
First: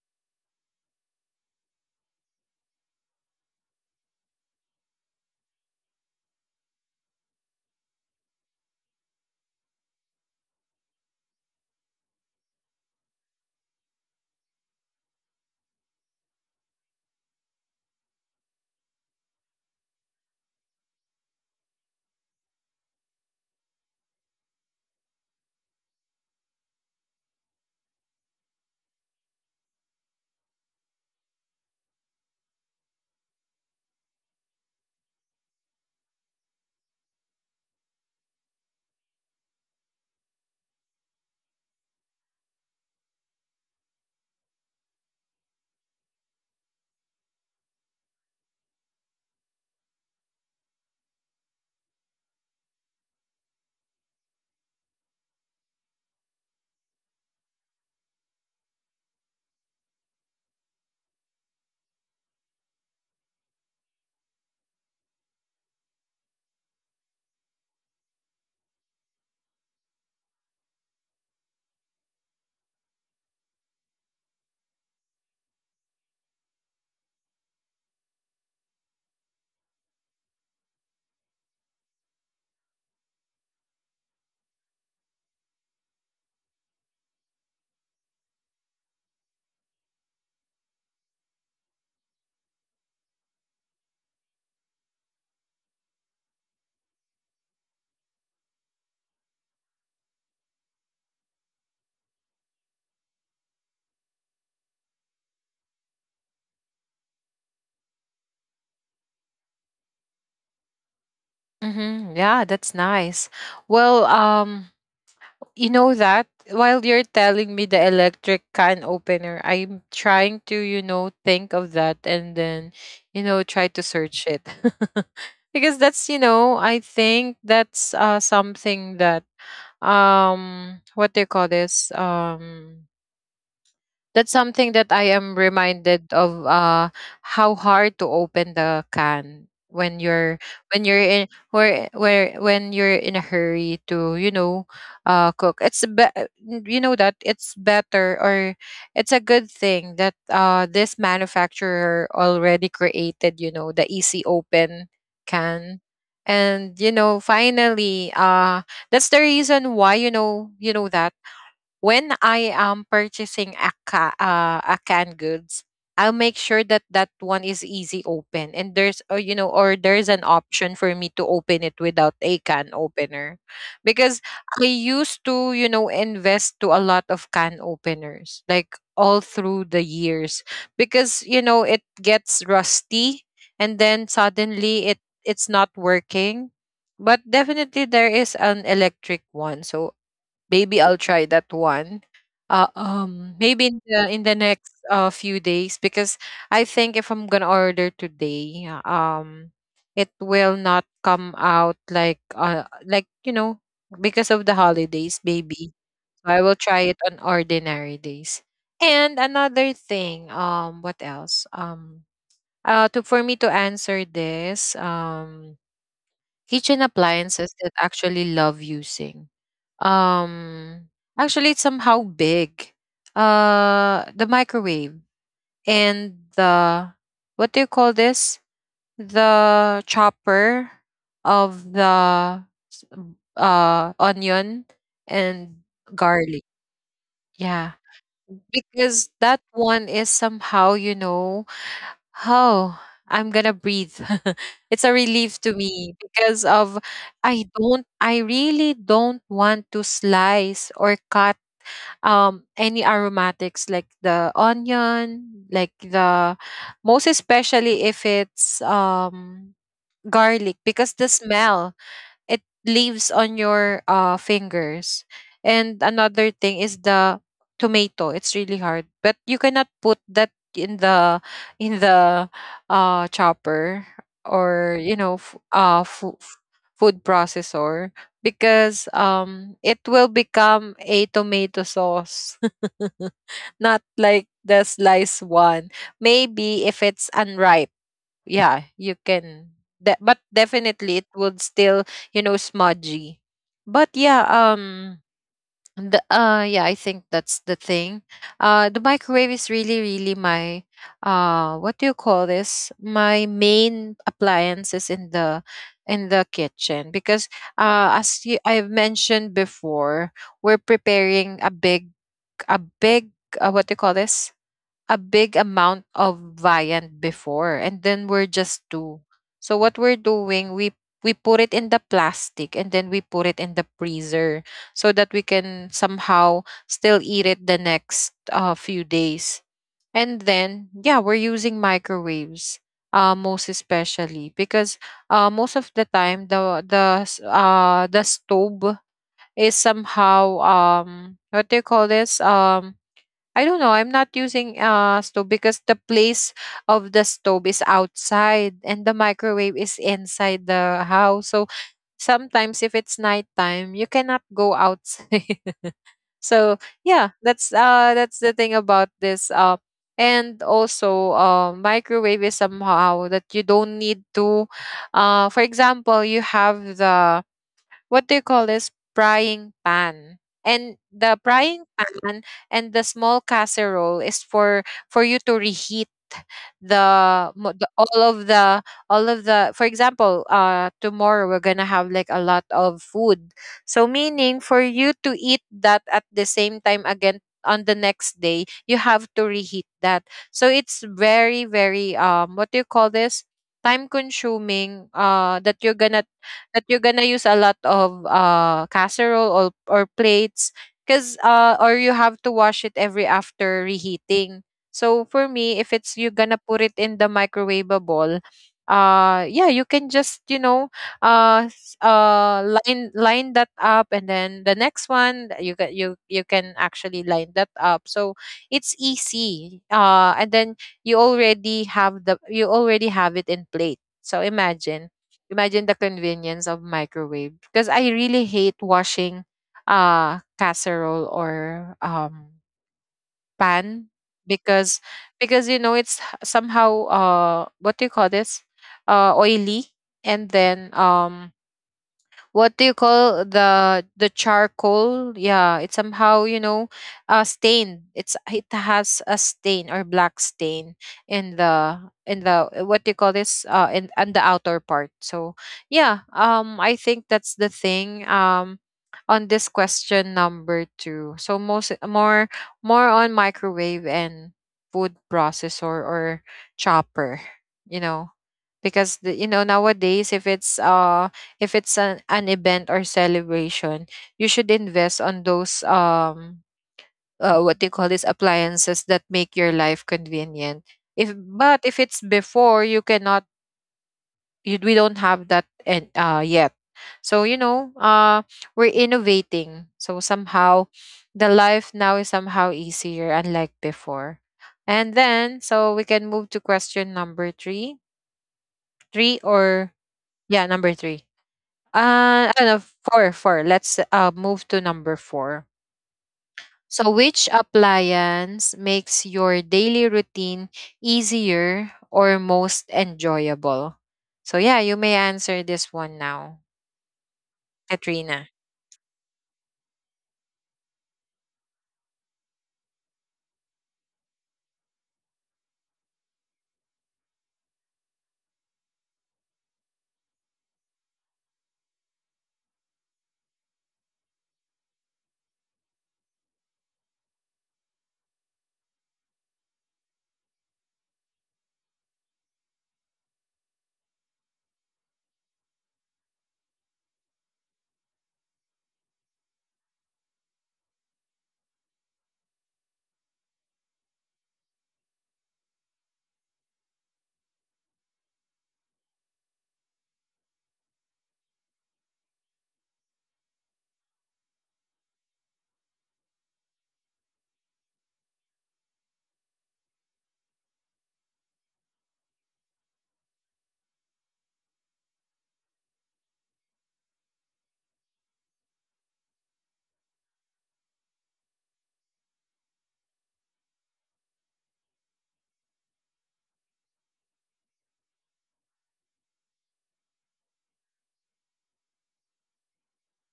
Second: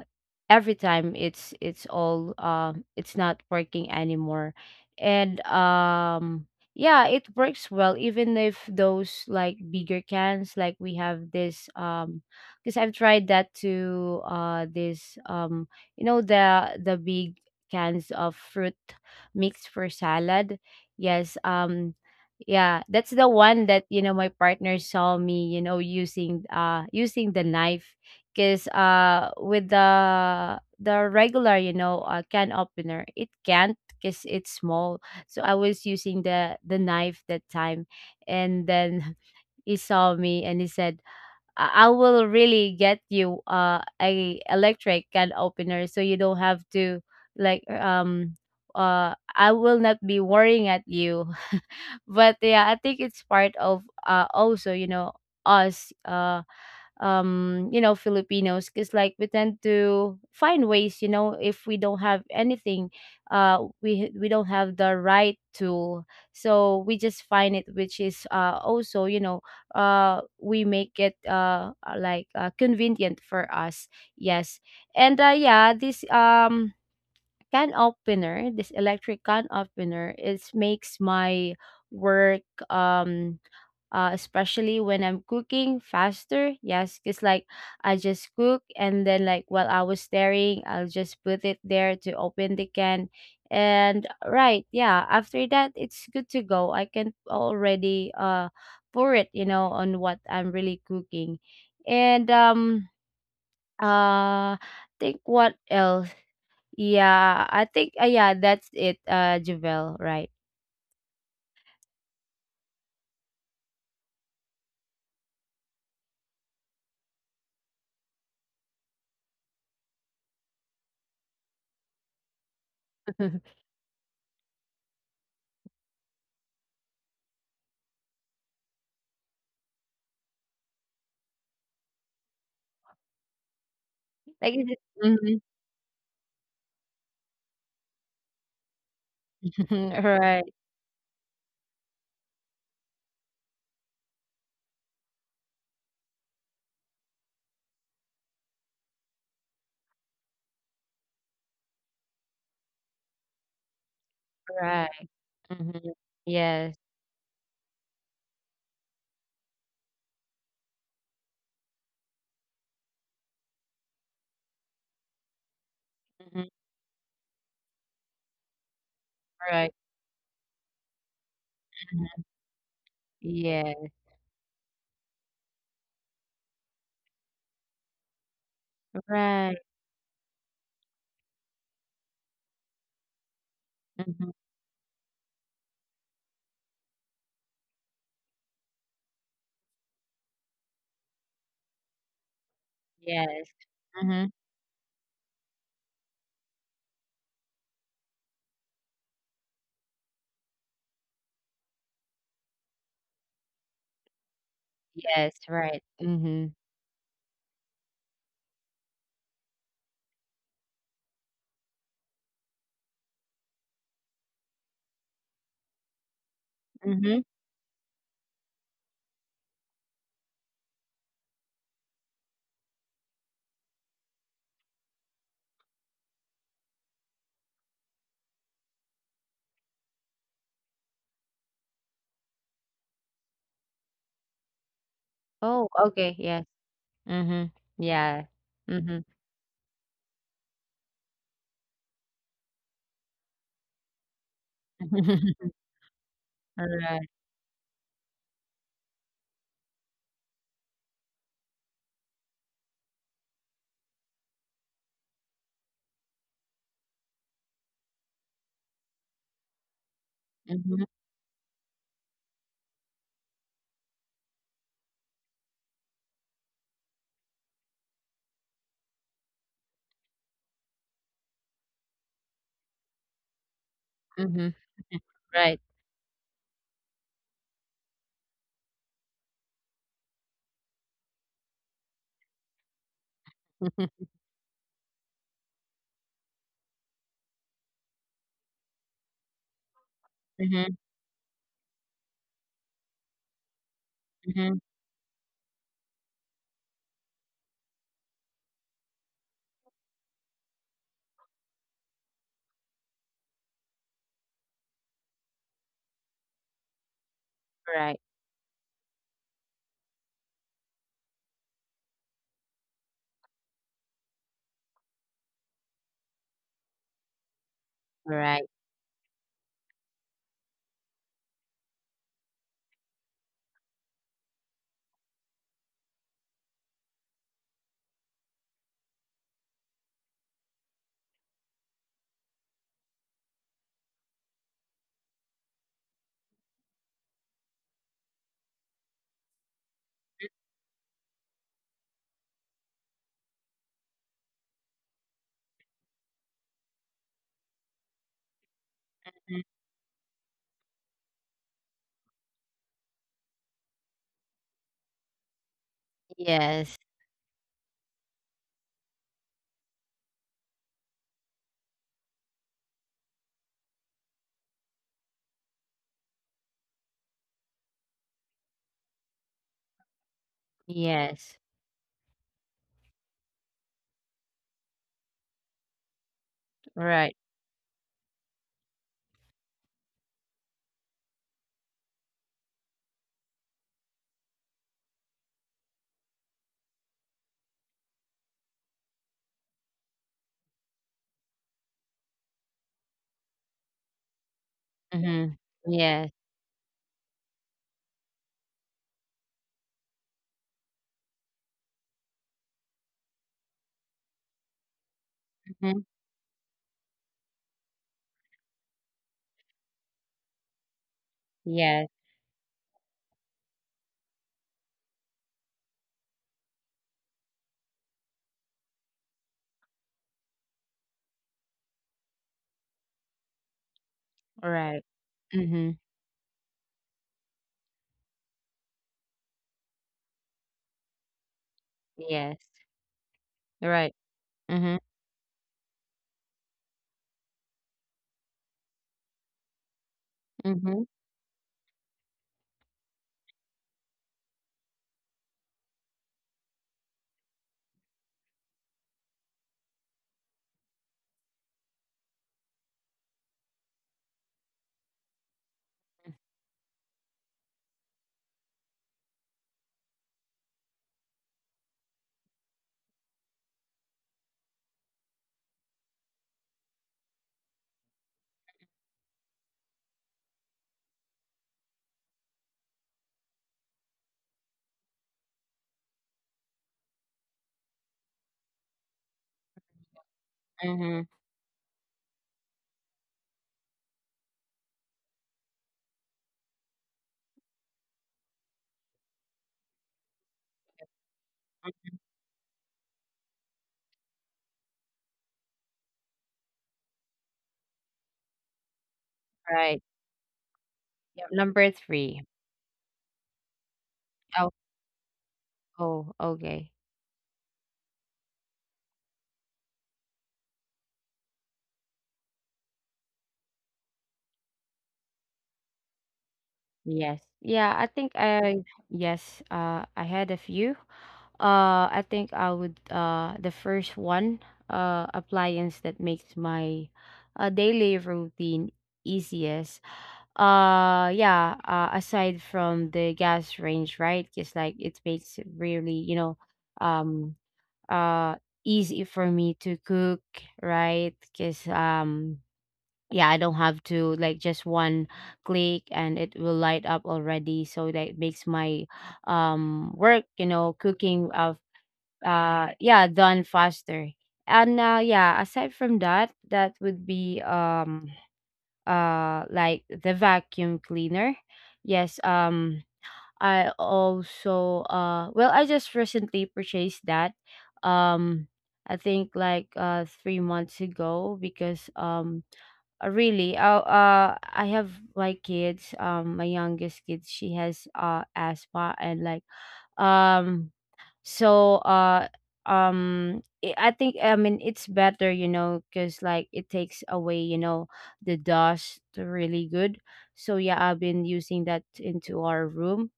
Speaker 2: every time it's all it's not working anymore. And yeah, it works well even if those, like, bigger cans, like, we have this, because I've tried that to this, you know, the big cans of fruit mix for salad. Yes. Yeah, that's the one that, you know, my partner saw me, you know, using using the knife because with the regular, you know, can opener, it can't because it's small. So I was using the knife that time, and then he saw me, and he said, "I will really get you a electric can opener so you don't have to, like, I will not be worrying at you." But yeah, I think it's part of also, you know, us, you know, Filipinos, because, like, we tend to find ways, you know, if we don't have anything, we don't have the right tool. So we just find it, which is also, you know, we make it like, convenient for us. Yes. And yeah, this can opener, this electric can opener, it makes my work um especially when I'm cooking, faster. Yes, because, like, I just cook and then, like, while I was staring, I'll just put it there to open the can. And right, yeah, after that it's good to go. I can already pour it, you know, on what I'm really cooking. And uh think, what else? Yeah, I think yeah, that's it, Javel, right?
Speaker 1: Mm-hmm. Yeah, that's nice. Well, you know that, while you're telling me the electric can opener, I'm trying to, you know, think of that, and then, you know, try to search it. Because that's, you know, I think that's something that, what do you call this? That's something
Speaker 2: Like, is
Speaker 1: that
Speaker 2: it?
Speaker 1: I am
Speaker 2: Mhm.
Speaker 1: reminded of, how hard to open the can when you're,
Speaker 2: Right,
Speaker 1: when you're in where when you're in a hurry to, you know, cook. It's you know that it's better, or it's a good thing that this manufacturer already created, you know, the easy
Speaker 2: right.
Speaker 1: open can.
Speaker 2: Hmm. Yes.
Speaker 1: And you know, finally, that's the reason why, you know, you know that when I am purchasing a a canned goods, I'll make
Speaker 2: Hmm.
Speaker 1: sure that that one is easy open and there's, or you know,
Speaker 2: Right.
Speaker 1: or there's an option for me to open it without
Speaker 2: Hmm.
Speaker 1: a can opener,
Speaker 2: Yeah.
Speaker 1: because I used to, you know, invest to a lot of can openers, like, all
Speaker 2: Right.
Speaker 1: through the years, because you know it gets rusty and then
Speaker 2: Hmm.
Speaker 1: suddenly it, it's not working. But definitely there is an electric one, so maybe I'll try that one.
Speaker 2: Yes.
Speaker 1: Maybe in the
Speaker 2: Hmm.
Speaker 1: next few days, because I think if I'm gonna order today, it will not come out, like like, you know, because of the holidays.
Speaker 2: Yes.
Speaker 1: Maybe
Speaker 2: Right.
Speaker 1: so I will
Speaker 2: Hmm.
Speaker 1: try it on ordinary days. And another thing, what else? To, for me to answer this, kitchen
Speaker 2: Hmm.
Speaker 1: appliances that actually love using, um, actually, it's somehow big. The microwave, and the, what do you call this? The chopper of the, s- onion and
Speaker 2: Oh, okay.
Speaker 1: garlic.
Speaker 2: Yes. Hmm.
Speaker 1: Yeah,
Speaker 2: Yeah. Hmm.
Speaker 1: because that one is somehow, you know, how I'm gonna breathe. It's a relief to me because of,
Speaker 2: Right.
Speaker 1: I don't, I really don't want to slice or cut any aromatics, like the onion, like the, most especially if it's garlic,
Speaker 2: Hmm.
Speaker 1: because the smell it leaves on your fingers. And another thing is the tomato. It's really hard, but you cannot put that in the in the chopper,
Speaker 2: Hmm.
Speaker 1: or you know,
Speaker 2: Right.
Speaker 1: food processor, because it will become a tomato sauce, not like the slice one. Maybe if it's unripe, yeah, you can, but
Speaker 2: Hmm.
Speaker 1: definitely it would still, you know, smudgy. But yeah,
Speaker 2: Hmm.
Speaker 1: the, yeah, I think that's the thing. The microwave is really, really my, what do you call this, my main appliances in the kitchen, because
Speaker 2: Right.
Speaker 1: as you, I've mentioned before, we're preparing a big, a big what do you call this, a big amount of viand before, and then we're
Speaker 2: Right.
Speaker 1: just two. So what we're doing, we put it in the plastic and then we put it in the freezer, so that we can somehow still eat it the next few days. And then yeah, we're using microwaves. Most especially because most of the time the the stove is somehow what do you call this, I don't know. I'm not using stove, because the place of the stove is outside and the
Speaker 2: Mhm.
Speaker 1: microwave is inside the house. So sometimes if it's nighttime, you cannot go outside. So
Speaker 2: Yes.
Speaker 1: yeah, that's the thing about this. And also microwave is somehow that you don't need to, for example, you have the, what do you call this, frying pan. And
Speaker 2: Yes.
Speaker 1: the small casserole is for you to reheat
Speaker 2: Right.
Speaker 1: the, the all of the, for example, tomorrow we're gonna have like a lot of food, so meaning, for you to eat that at the same time again on the next day, you have to reheat that. So it's very, very, what do you call this, time consuming,
Speaker 2: Mhm.
Speaker 1: that you're gonna,
Speaker 2: Yes.
Speaker 1: use a lot of casserole or plates, because or you have to wash it every after reheating. So for me, if
Speaker 2: Mhm.
Speaker 1: it's, you're gonna put it in the microwavable, yeah, you can just, you know,
Speaker 2: Yes.
Speaker 1: line that up, and then the next one you can, you can actually line that up. So it's easy. And then you already have the, you already have it in plate. So
Speaker 2: Right.
Speaker 1: imagine, imagine
Speaker 2: Mhm.
Speaker 1: the convenience of microwave, because I really hate washing casserole or
Speaker 2: Yes.
Speaker 1: pan,
Speaker 2: Right. Mhm.
Speaker 1: because because you know it's somehow what do you call this? Oily, and then
Speaker 2: Mhm.
Speaker 1: what do you call the charcoal? Yeah, it's somehow, you know, stained. It's, it has a stain or black stain in the what do you call this? In and the outer part. So yeah, I think that's the thing. On this question number two, so most, more on microwave and food processor or chopper. You know, because the, you know, nowadays if it's an event or celebration, you should invest on those what do you call this, appliances that make your life convenient.
Speaker 2: Mhm.
Speaker 1: If, but if it's before, you cannot, we don't have that, and yet, so you know, we're innovating, so somehow the life now is somehow easier, unlike before. And then so we can move to question number three, three or
Speaker 2: Right.
Speaker 1: yeah, number three.
Speaker 2: Yep. Number 3.
Speaker 1: Ano, four, four. Let's move
Speaker 2: Oh,
Speaker 1: to number four.
Speaker 2: oh, okay.
Speaker 1: So, which appliance makes your daily routine easier or most enjoyable? So, yeah, you may answer this one now,
Speaker 2: Yes. Yeah, I think
Speaker 1: Katrina.
Speaker 2: I Yes, I had a few. I think I would, the first one, appliance that makes my daily routine easiest. Yeah, aside from the gas range, right? Just like it makes it really, you know, um uh easy for me to cook, right? Cuz yeah, I don't have to, like, just one click and it will light up already, so that makes my work, you know, cooking of yeah, done faster. And yeah, aside from that, that would be like, the vacuum cleaner. Yes. I also well, I just recently purchased that um I think like 3 months ago because really, I have my kids, my youngest kid, she has asthma, and, like, um so uh I think, I mean, it's better, you know, because, like, it takes away, you know, the dust really good. So yeah, I've been using that into our room.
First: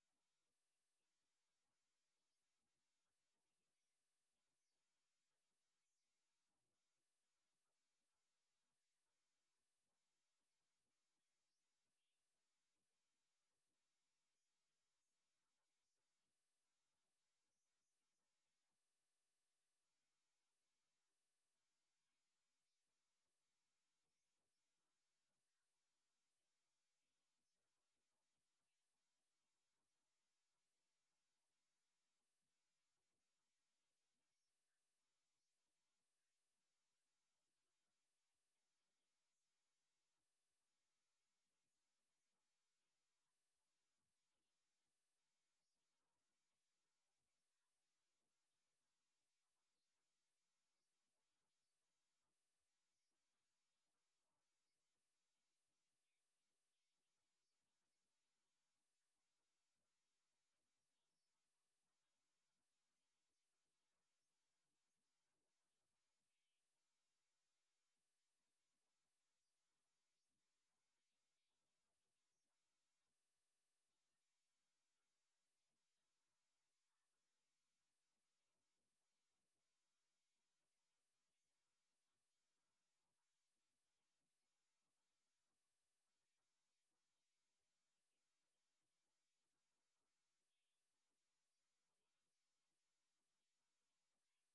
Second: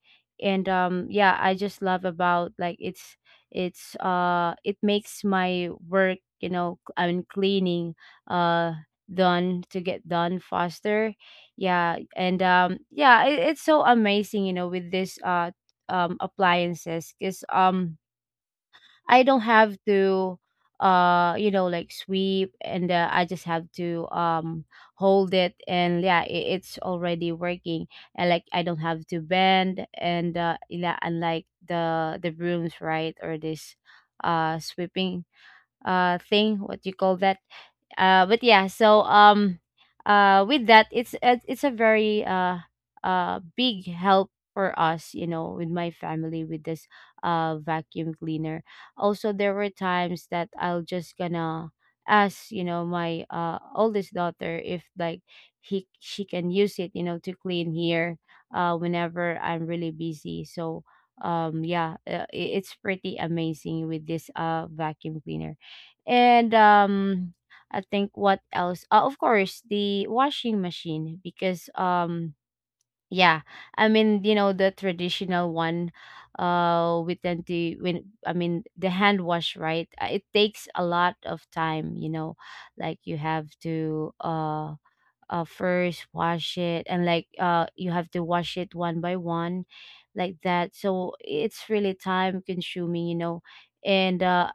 Speaker 2: And yeah, I just love about, like, it makes my work, you know, I mean cleaning uh done to get done faster. Yeah. And yeah, it's so amazing, you know, with this appliances, because I don't have to you know, like, sweep, and I just have to hold it, and yeah, it's already working. And, like, I don't have to bend. And yeah, unlike the brooms, right? Or this sweeping thing, what you call that. But yeah, so with that, it's a very big help for us, you know, with my family, with this vacuum cleaner. Also there were times that I'll just gonna ask, you know, my oldest daughter if, like, he she can use it, you know, to clean here whenever I'm really busy. So yeah, it's pretty amazing with this vacuum cleaner. And I think, what else? Of course, the washing machine, because yeah, I mean, you know, the traditional one, we tend to, when I mean the hand wash, right? It takes a lot of time, you know, like you have to first wash it, and, like, you have to wash it one by one, like that. So it's really time consuming, you know. And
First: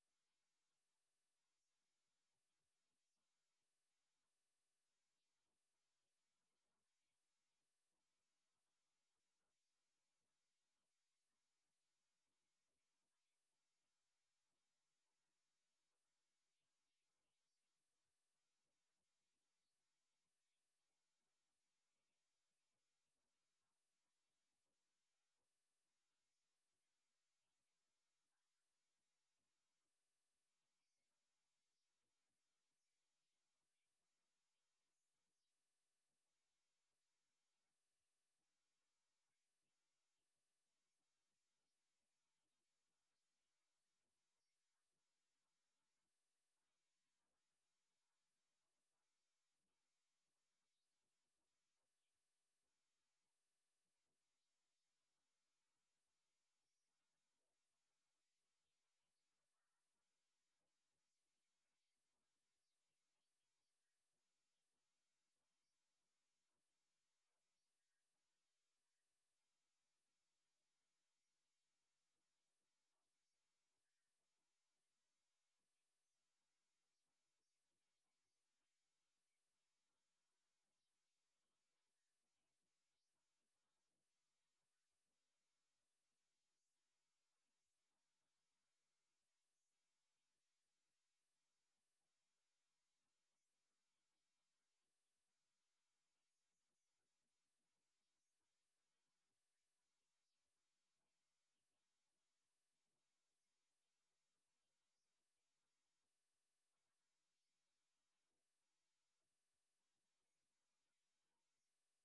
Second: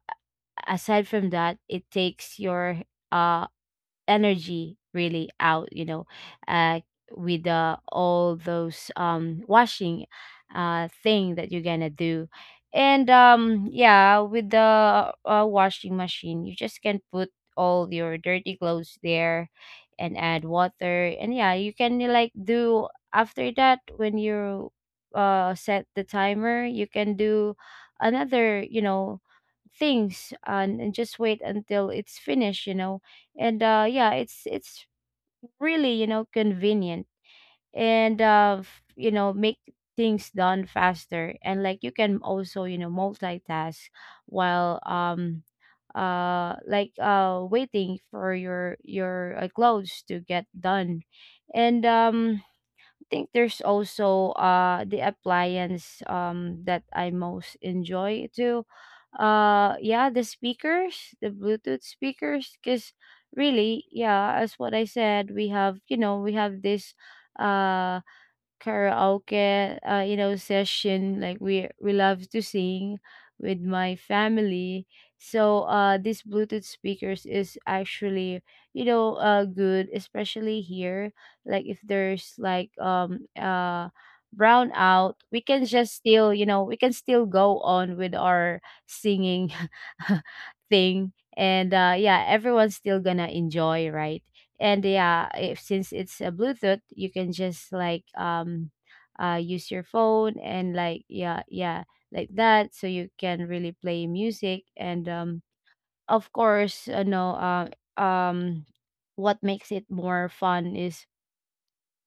Speaker 2: aside from that, it takes your uh energy really out, you know, uh with all those washing thing that you're gonna do. And yeah, with the washing machine, you just can put all your dirty clothes there and add water, and yeah, you can, like, do, after that, when you set the timer, you can do another, you know, things, and just wait until it's finished, you know. And yeah, it's really, you know, convenient, and you know, make things done faster. And, like, you can also, you know, multitask while like, waiting for your clothes to get done. And I think there's also the appliance, that I most enjoy too. Yeah, the Bluetooth speakers cuz really, yeah, as what I said, we have, we have this uh, karaoke session. Like we love to sing with my family, so these Bluetooth speakers is actually good, especially here. Like if there's like brownout, we can just still we can still go on with our singing thing. And yeah, everyone's still gonna enjoy, right? And yeah, if, since it's a Bluetooth, you can just like use your phone, and like yeah, yeah, like that. So you can really play music. And of course, um what makes it more fun is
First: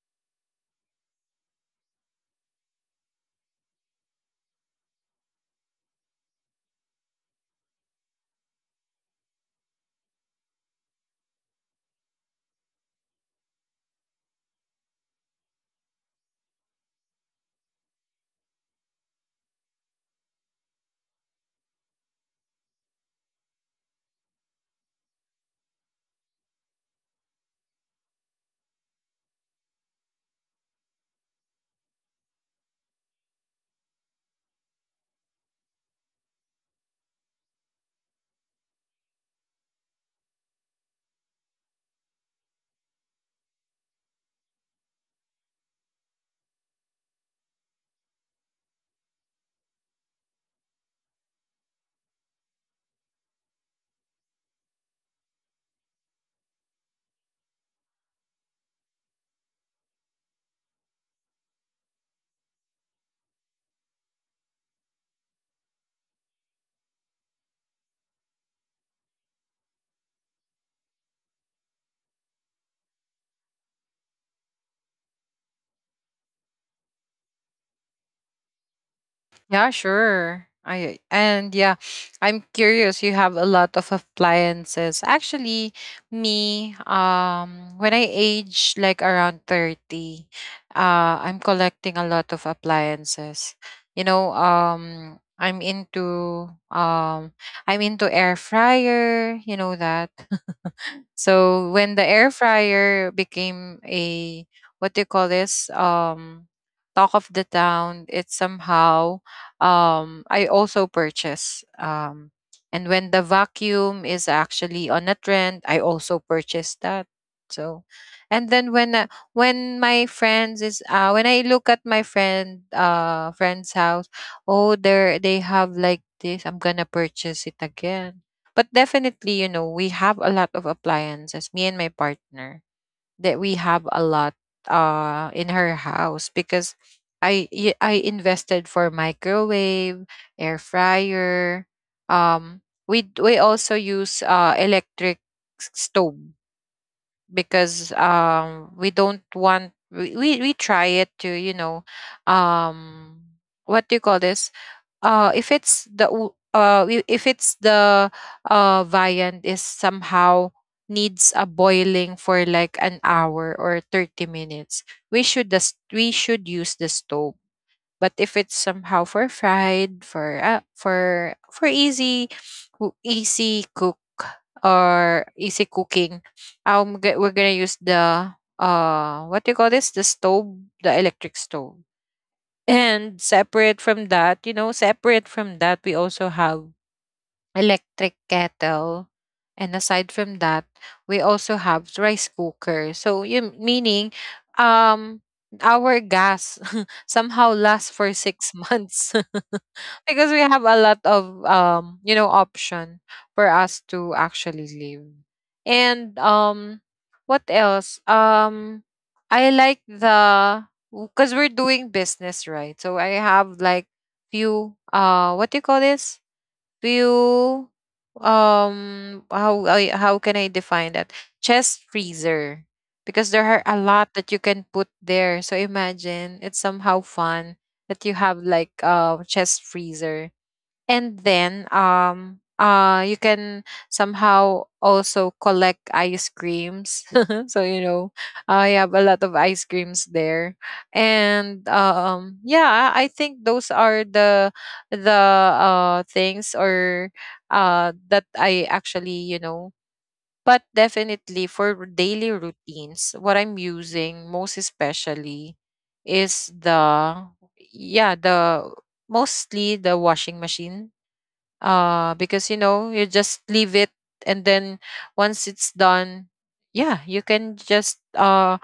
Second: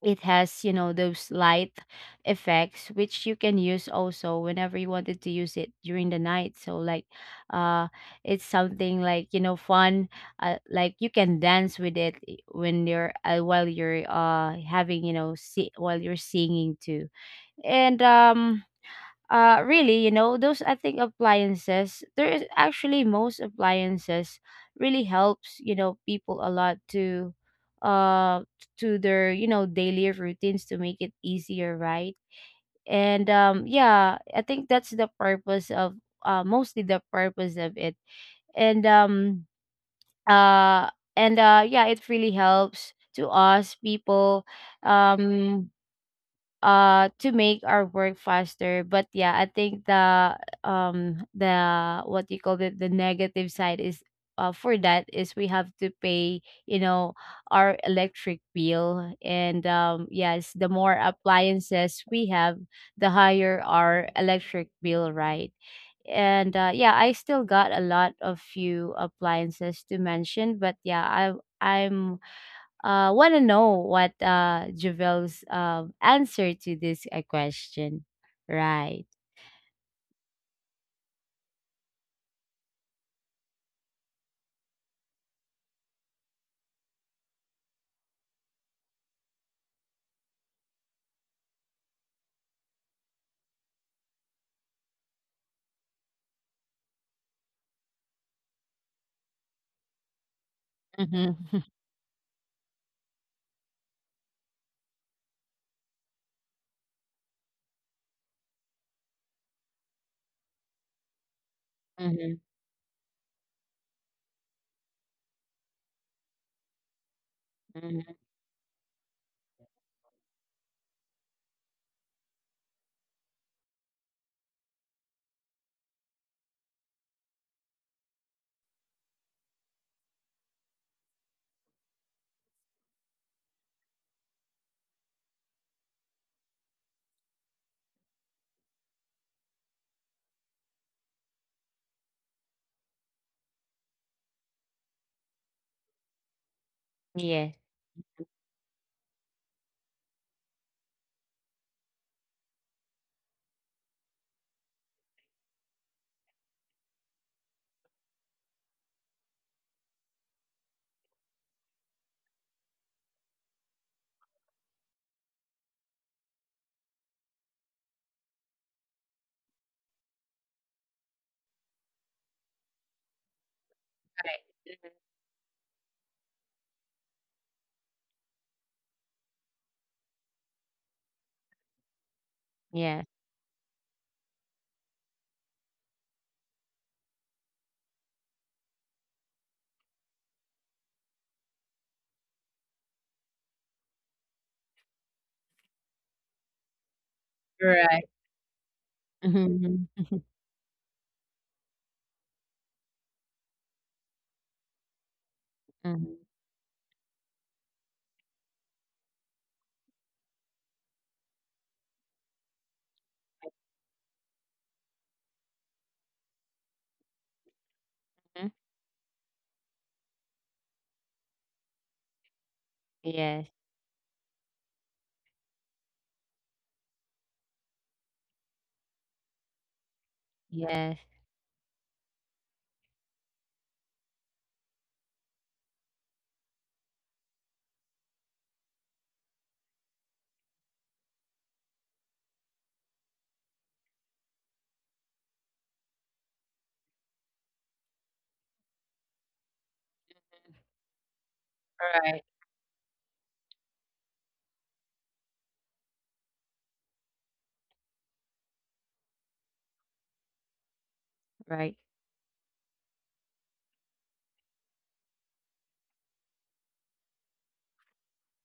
Speaker 2: it has those light effects, which you can use also whenever you wanted to use it during the night. So like uh it's something like fun. Like you can dance with it when you're while you're having you know see while you're singing too. And really, those, I think, appliances there is actually, most appliances really helps people a lot uh to their daily routines, to make it easier, right? And yeah, I think that's the purpose of mostly the purpose of it. And um uh and uh yeah, it really helps to us people, um to make our work faster. But yeah, I think the, um the what you call it, the negative side is, for that is we have to pay, you know our electric bill. And yes, the more appliances we have, the higher our electric bill, right? And yeah, I still got a lot of few appliances to mention, but yeah, I I'm want to know what Javel's answer to this question. Right.
Speaker 1: Yeah, sure. I and yeah, I'm curious. You have a lot of appliances. Actually, me, when I age like around 30, I'm collecting a lot of appliances. You know, I'm into air fryer. You know that,
Speaker 2: Mm-hmm.
Speaker 1: so when the air fryer became a, what do you call this? Talk of the town, it somehow, I also purchase,
Speaker 2: Mm-hmm.
Speaker 1: and when the vacuum is actually on a trend, I also purchase that. So,
Speaker 2: Hmm.
Speaker 1: and then when my friends is, when I look at my friend's house, oh, there they have like this, I'm gonna purchase it again. But definitely, you know, we have a lot of appliances, me and my partner, that we have a lot in her house, because I invested for microwave, air fryer. Um we we also use electric stove,
Speaker 2: Yes.
Speaker 1: because we don't want, we try it to, you know, um what do you call this? If it's the if it's the viand is somehow needs a boiling for like an hour or 30 minutes, we should just, we should use the stove. But if it's somehow for fried, for for easy easy cook
Speaker 2: Right.
Speaker 1: or easy cooking, we're gonna use the what do you call this, the stove, the electric stove.
Speaker 2: Yes.
Speaker 1: And separate from that, you know, separate from that, we also have electric kettle. And aside from that, we also have rice cooker. So, you meaning um our gas somehow
Speaker 2: Mhm.
Speaker 1: lasts for
Speaker 2: Right.
Speaker 1: 6 months
Speaker 2: Mm-hmm.
Speaker 1: because we have a lot of option for us to actually live. And
Speaker 2: Mm-hmm.
Speaker 1: what else? I like the Because we're doing business, right? So I have like few, what do you call this? Do you um how I, how can I define that? Chest freezer, because there
Speaker 2: Yes.
Speaker 1: are a lot that you can put there. So imagine, it's somehow fun that you have like a chest freezer.
Speaker 2: Yes.
Speaker 1: And then, you can somehow also collect ice creams. So, I have a lot of ice creams there. And, yeah, I think those are the things or that I actually you know but definitely, for daily
Speaker 2: Right.
Speaker 1: routines, what I'm using most especially is the, yeah, the mostly, the washing machine.
Speaker 2: Right.
Speaker 1: Because, you know, you just leave it. And then, once it's done, yeah, you can just, uh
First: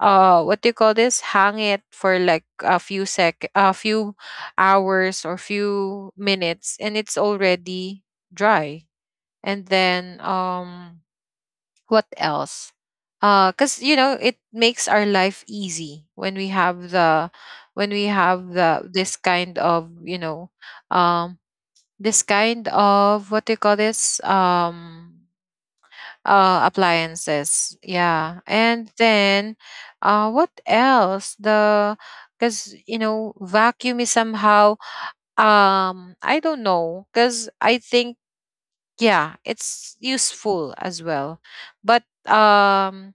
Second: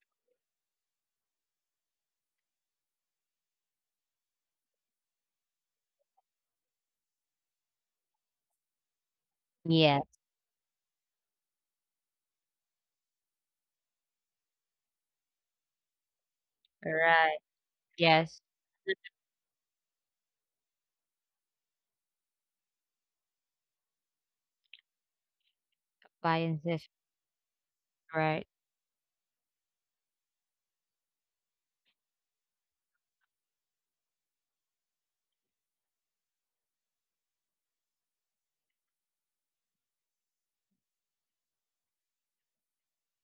Speaker 1: uh what do you call this, hang it for like a few hours or few minutes, and it's already dry. And
Speaker 2: Yes.
Speaker 1: then, what else? Cuz you know, it makes our life easy when we have
Speaker 2: Right.
Speaker 1: the, when we
Speaker 2: Yes.
Speaker 1: have the this kind of, you know, um this kind of, what do you call this,
Speaker 2: Appliances.
Speaker 1: appliances,
Speaker 2: Right.
Speaker 1: yeah. And then, what else? The Because, you know, vacuum is somehow, I don't know, because I think, yeah, it's useful as well. But,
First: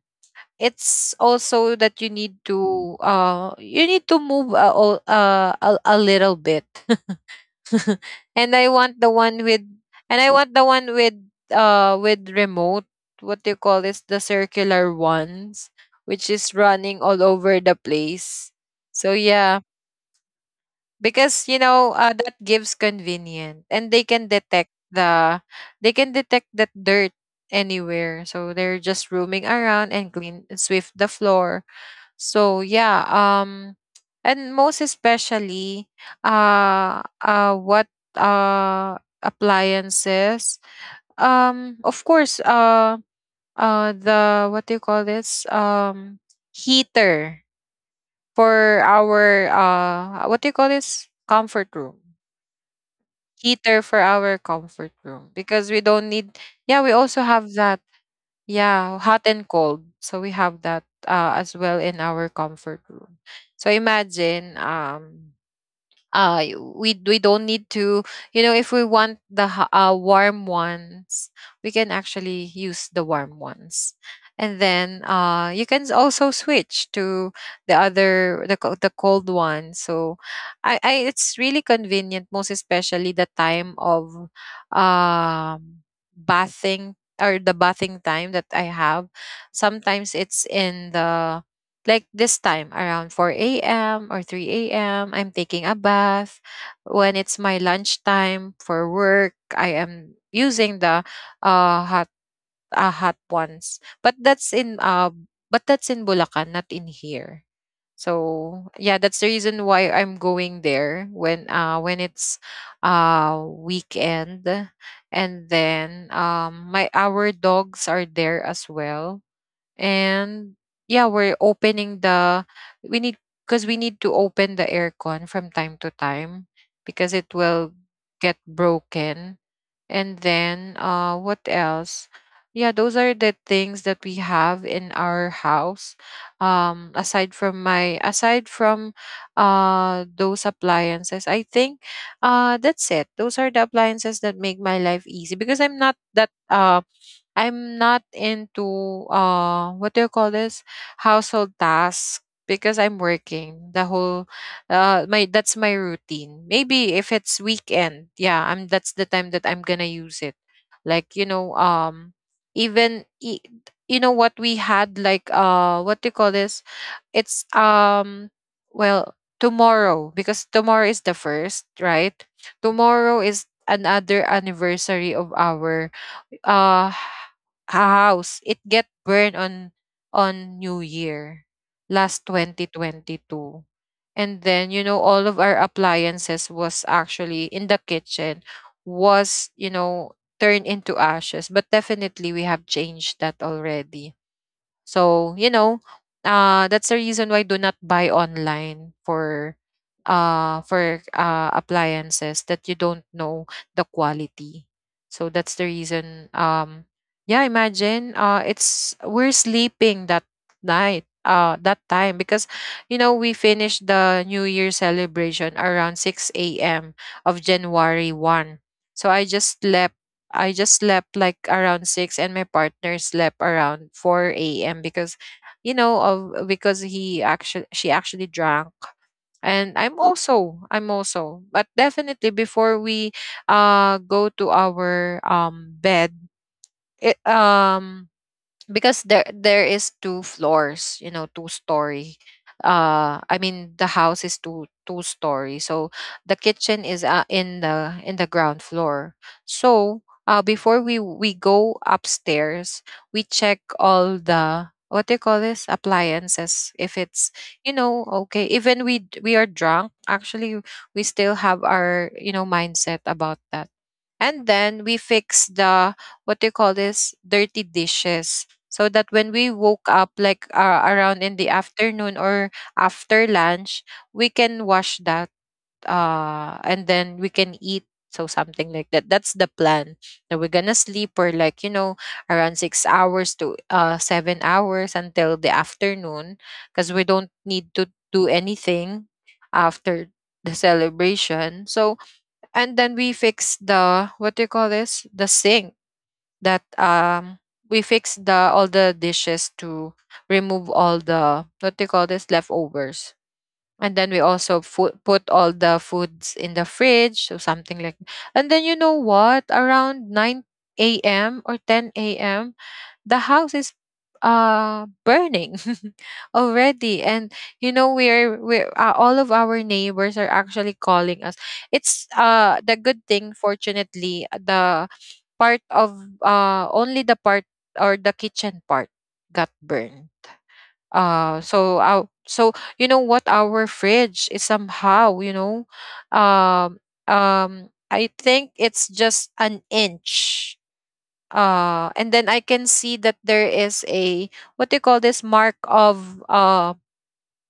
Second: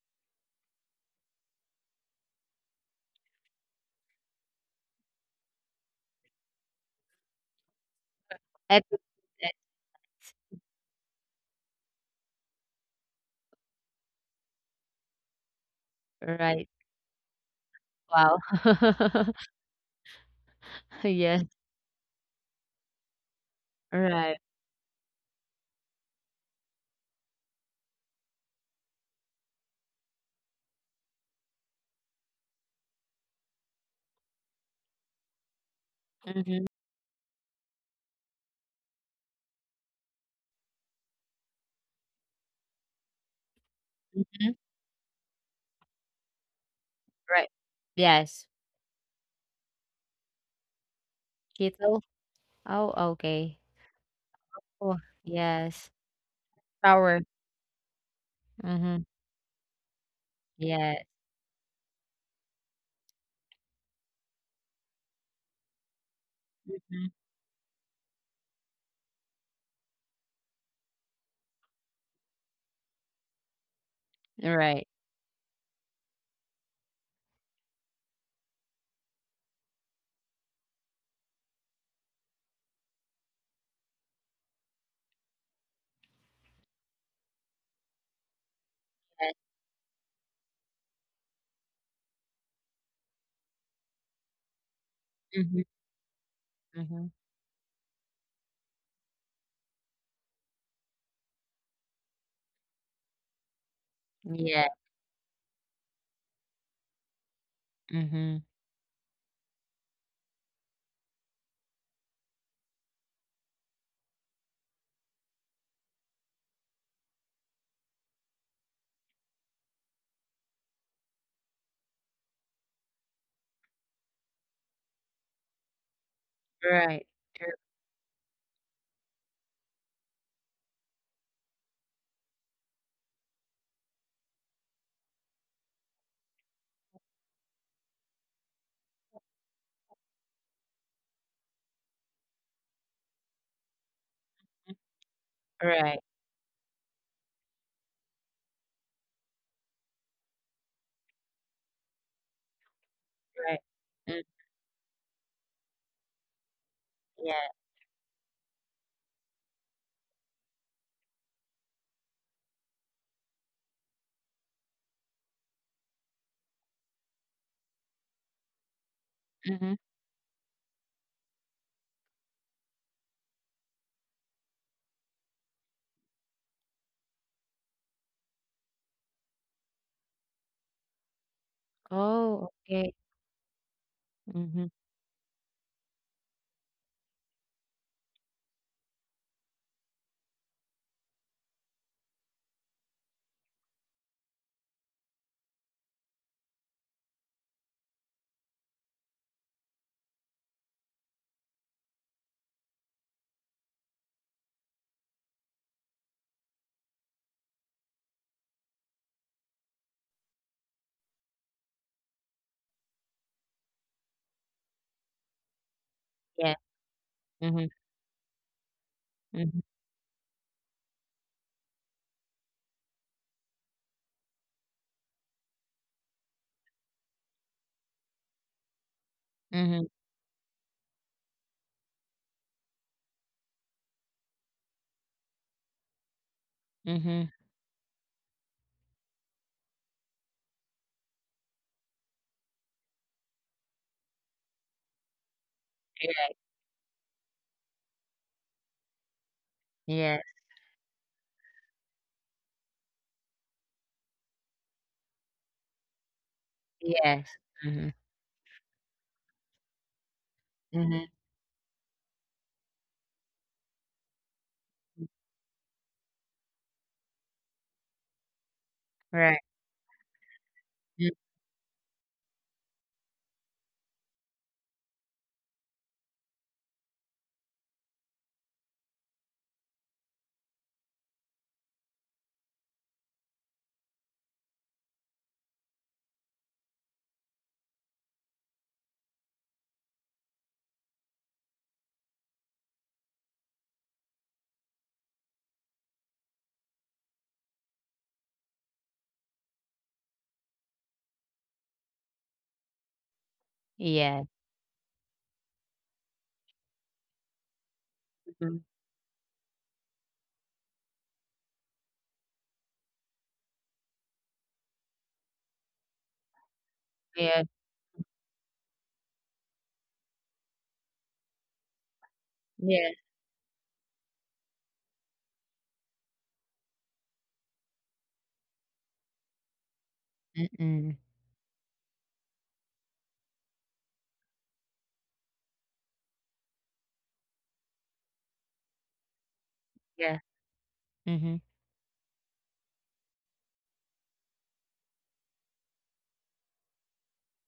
Speaker 1: it's also that you need to, you need to move a little bit. And I want
Speaker 2: Etiquette.
Speaker 1: the one with, and I want the one with, with remote. What do you call this? The circular ones, which is
Speaker 2: Right.
Speaker 1: running all over the
Speaker 2: Wow.
Speaker 1: place. So yeah, because, you
Speaker 2: Yes.
Speaker 1: know, that gives convenient, and they can
Speaker 2: Right.
Speaker 1: detect the, they can detect that dirt anywhere. So they're just roaming around and clean swift the floor. So yeah, and most especially,
Speaker 2: Mm-hmm.
Speaker 1: what, uh appliances, of course,
Speaker 2: Mm-hmm.
Speaker 1: the, what do you call this, heater
Speaker 2: Right. Yes.
Speaker 1: for our, what do you call this, comfort room.
Speaker 2: Keto. Oh, okay.
Speaker 1: Heater for our comfort
Speaker 2: Oh,
Speaker 1: room, because we
Speaker 2: yes.
Speaker 1: don't need, yeah, we
Speaker 2: Power.
Speaker 1: also have that, yeah,
Speaker 2: Mhm.
Speaker 1: hot and cold. So we have that,
Speaker 2: Yes.
Speaker 1: as well in our comfort room. So imagine, we
Speaker 2: Mhm.
Speaker 1: we don't need to, you know, if we want the warm ones, we can actually use the warm ones. And
Speaker 2: Right.
Speaker 1: then, you can also switch to the other, the cold one. So, I it's really convenient, most especially the time of, um bathing, or the bathing time that I have.
Speaker 2: Yes.
Speaker 1: Sometimes it's in the, like this time around 4 a.m. or 3 a.m., I'm taking a
Speaker 2: Mhm.
Speaker 1: bath. When
Speaker 2: Mhm.
Speaker 1: it's my lunchtime for work, I am using the, hot, ones. But that's in,
Speaker 2: Yeah.
Speaker 1: but that's in Bulacan, not in here.
Speaker 2: Mhm.
Speaker 1: So yeah, that's the reason why I'm going there when, when it's, weekend. And then, my our dogs are there as well. And, yeah, we're opening the, we need because we need to open the aircon from time to time,
Speaker 2: Right.
Speaker 1: because it
Speaker 2: True.
Speaker 1: will get broken. And then, what else? Yeah, those are the things that we have in our house. Aside from my, aside from those appliances, I think, that's it. Those are the appliances that make my life easy, because I'm not
Speaker 2: Right.
Speaker 1: that, I'm not into, what do you call this, household tasks, because I'm
Speaker 2: Right.
Speaker 1: working the
Speaker 2: Mm,
Speaker 1: whole, my that's my routine. Maybe if it's
Speaker 2: yeah.
Speaker 1: weekend, yeah, I'm that's the time that I'm gonna use it. Like, you know, even, you know what, we had like, what do you call this? It's Well,
Speaker 2: Mhm.
Speaker 1: tomorrow, because tomorrow is the first, right? Tomorrow is another anniversary of our, uh house. It get burned on, new year, last
Speaker 2: Oh, okay.
Speaker 1: 2022. And
Speaker 2: Mhm.
Speaker 1: then, you know, all of our appliances was actually in the kitchen, was, you know, turned into ashes. But definitely we have changed that already. So, you know, that's the reason why, do not buy online for, appliances that you don't know the quality. So that's the reason. Yeah, imagine, it's we're sleeping that night, that time, because, you know, we finished the New Year celebration around six
Speaker 2: Yeah.
Speaker 1: a.m. of
Speaker 2: Mhm.
Speaker 1: January 1. So I just
Speaker 2: Mhm.
Speaker 1: slept. I just slept like around six, and my partner slept around 4 a.m., because, you know, of because he actually she actually drank. and i'm
Speaker 2: Mhm.
Speaker 1: also i'm also But definitely, before we, go to our, bed, it,
Speaker 2: Mhm.
Speaker 1: because there is two floors, you know, two story. I mean, the house is two story, so the
Speaker 2: Yeah.
Speaker 1: kitchen is, in the ground floor. So,
Speaker 2: Yes.
Speaker 1: before we go upstairs, we check all the, what do you call this, appliances, if
Speaker 2: Yes.
Speaker 1: it's, you
Speaker 2: Mhm.
Speaker 1: know, okay. Even we are drunk actually, we
Speaker 2: Mhm.
Speaker 1: still have our, you know, mindset about that. And then we fix the, what do you call this, dirty dishes, so that when
Speaker 2: Right.
Speaker 1: we woke up, like,
Speaker 2: Mm.
Speaker 1: around in the afternoon, or after lunch, we can wash that, and then we can eat. So something like that. That's the plan. That we're gonna sleep for like, you know, around 6 hours to, 7 hours until the afternoon, because we don't need to do anything after the celebration. So, and then we fix the, what do you call this, the sink, that, we fix the all the dishes to remove all the, what do you call this, leftovers. And then we
Speaker 2: Yes.
Speaker 1: also, put all the foods in the fridge, or something like. And then, you
Speaker 2: Mhm.
Speaker 1: know what, around 9 a.m. or 10 a.m., the house is, burning. Already. And,
Speaker 2: Yeah.
Speaker 1: you know, we're all of our neighbors are actually calling us. It's, the
Speaker 2: Yes.
Speaker 1: good thing, fortunately, the part of, only the part, or the kitchen part, got burned.
Speaker 2: Mm-mm.
Speaker 1: So our, so, you know what, our fridge is somehow, you know, um I think it's just an
Speaker 2: Yeah.
Speaker 1: inch.
Speaker 2: Mhm.
Speaker 1: And then I can see that there is a, what do you call this, mark of,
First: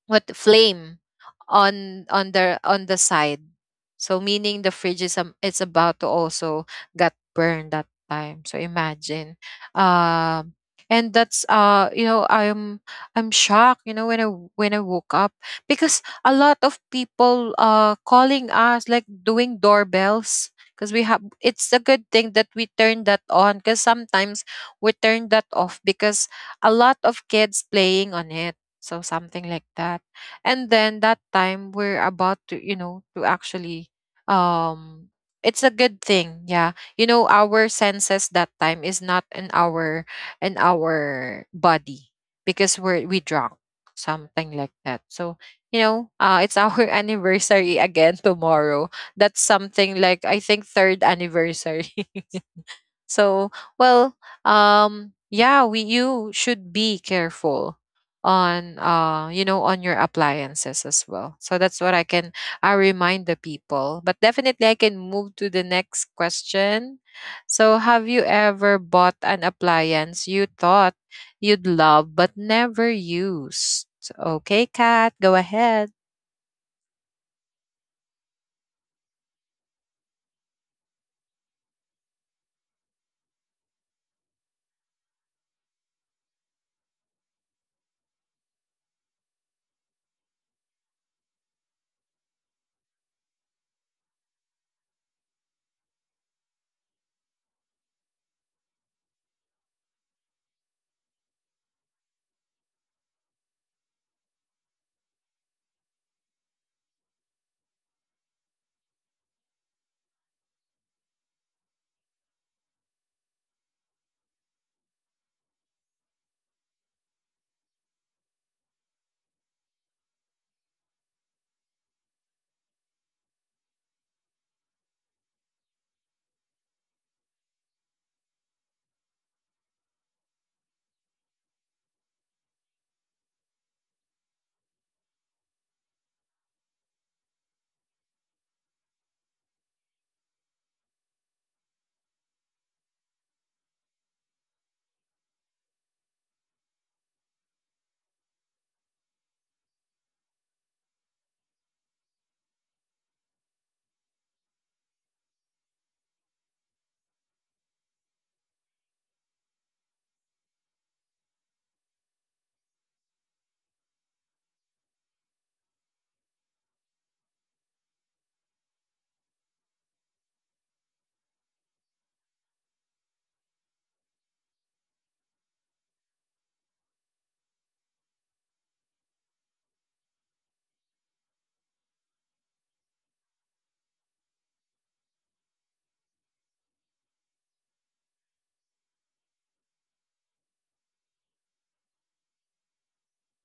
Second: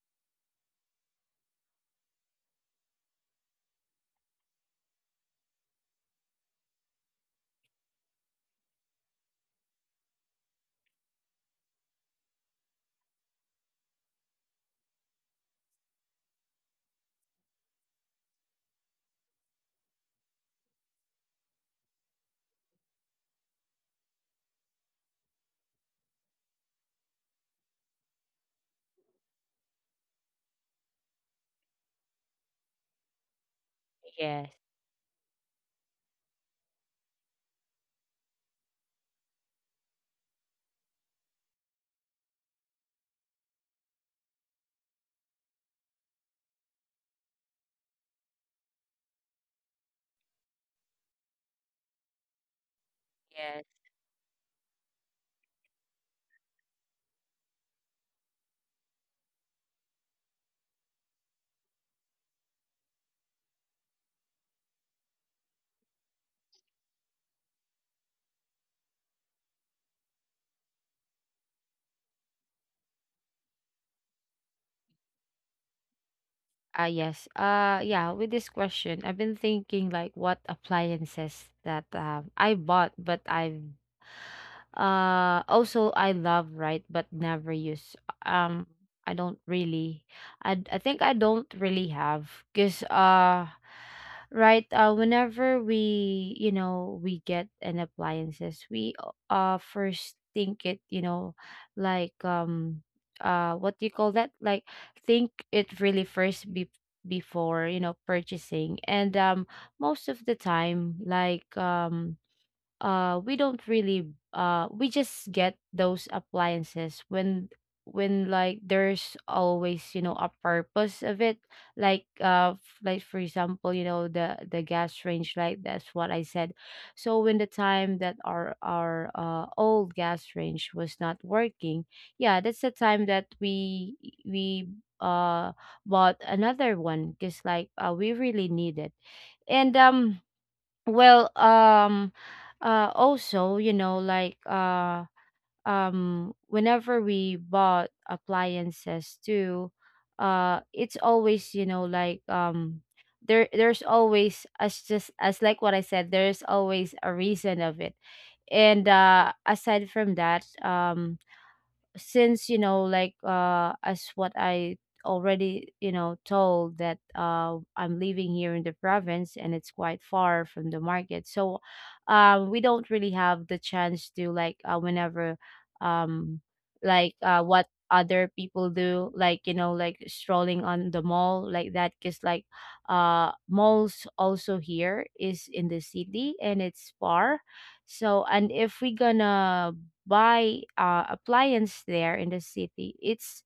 Speaker 1: what, flame, on the side. So meaning, the fridge is, it's about to also got burned that time. So imagine. Um and that's, you know, I'm shocked, you know, when I woke up, because a lot of people, calling us, like doing doorbells, because, we have it's a good thing that we turn that on, because sometimes we turn that off, because a lot of kids playing on it. So something like that. And then that time we're about to, you know, to actually,
Speaker 2: Yes.
Speaker 1: um it's a good thing, yeah, you know, our senses that time is not in our, in our body, because we drunk, something like that. So, you know, it's our anniversary again tomorrow. That's something like, I think, third anniversary. So,
Speaker 2: Yes.
Speaker 1: well, yeah, we you should be careful on, you know, on your appliances as well. So that's what I can, I remind the people. But definitely I can move to the next question. So, have you ever bought an appliance you thought you'd love but never used? So, okay, Kat, go ahead.
Speaker 2: Ah, yes. Yeah, with this question, I've been thinking like what appliances that I bought, but I've also I love, right, but never use. Um, I don't really, I think I don't really have. Cause right, whenever we we get an appliances, we first think it, like what do you call that, like think it really first be before purchasing. And most of the time, like we don't really, we just get those appliances when, like there's always a purpose of it. Like like for example, the gas range, like that's what I said. So when the time that our old gas range was not working, yeah, that's the time that we uh bought another one, because like we really need it. And well, also, like whenever we bought appliances too, it's always, like there's always, as just as like what I said, there's always a reason of it. And uh, aside from that, since, like as what I already told that I'm living here in the province, and it's quite far from the market. So we don't really have the chance to, like whenever, um like what other people do, like like strolling on the mall, like that. Because like malls also here is in the city, and it's far. So and if we gonna buy appliance there in the city, it's,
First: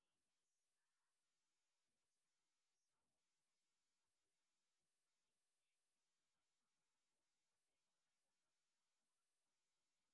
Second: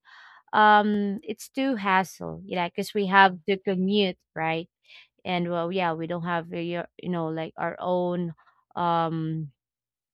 Speaker 2: it's too hassle, yeah, because we have to commute, right? And well, yeah, we don't have, like our own um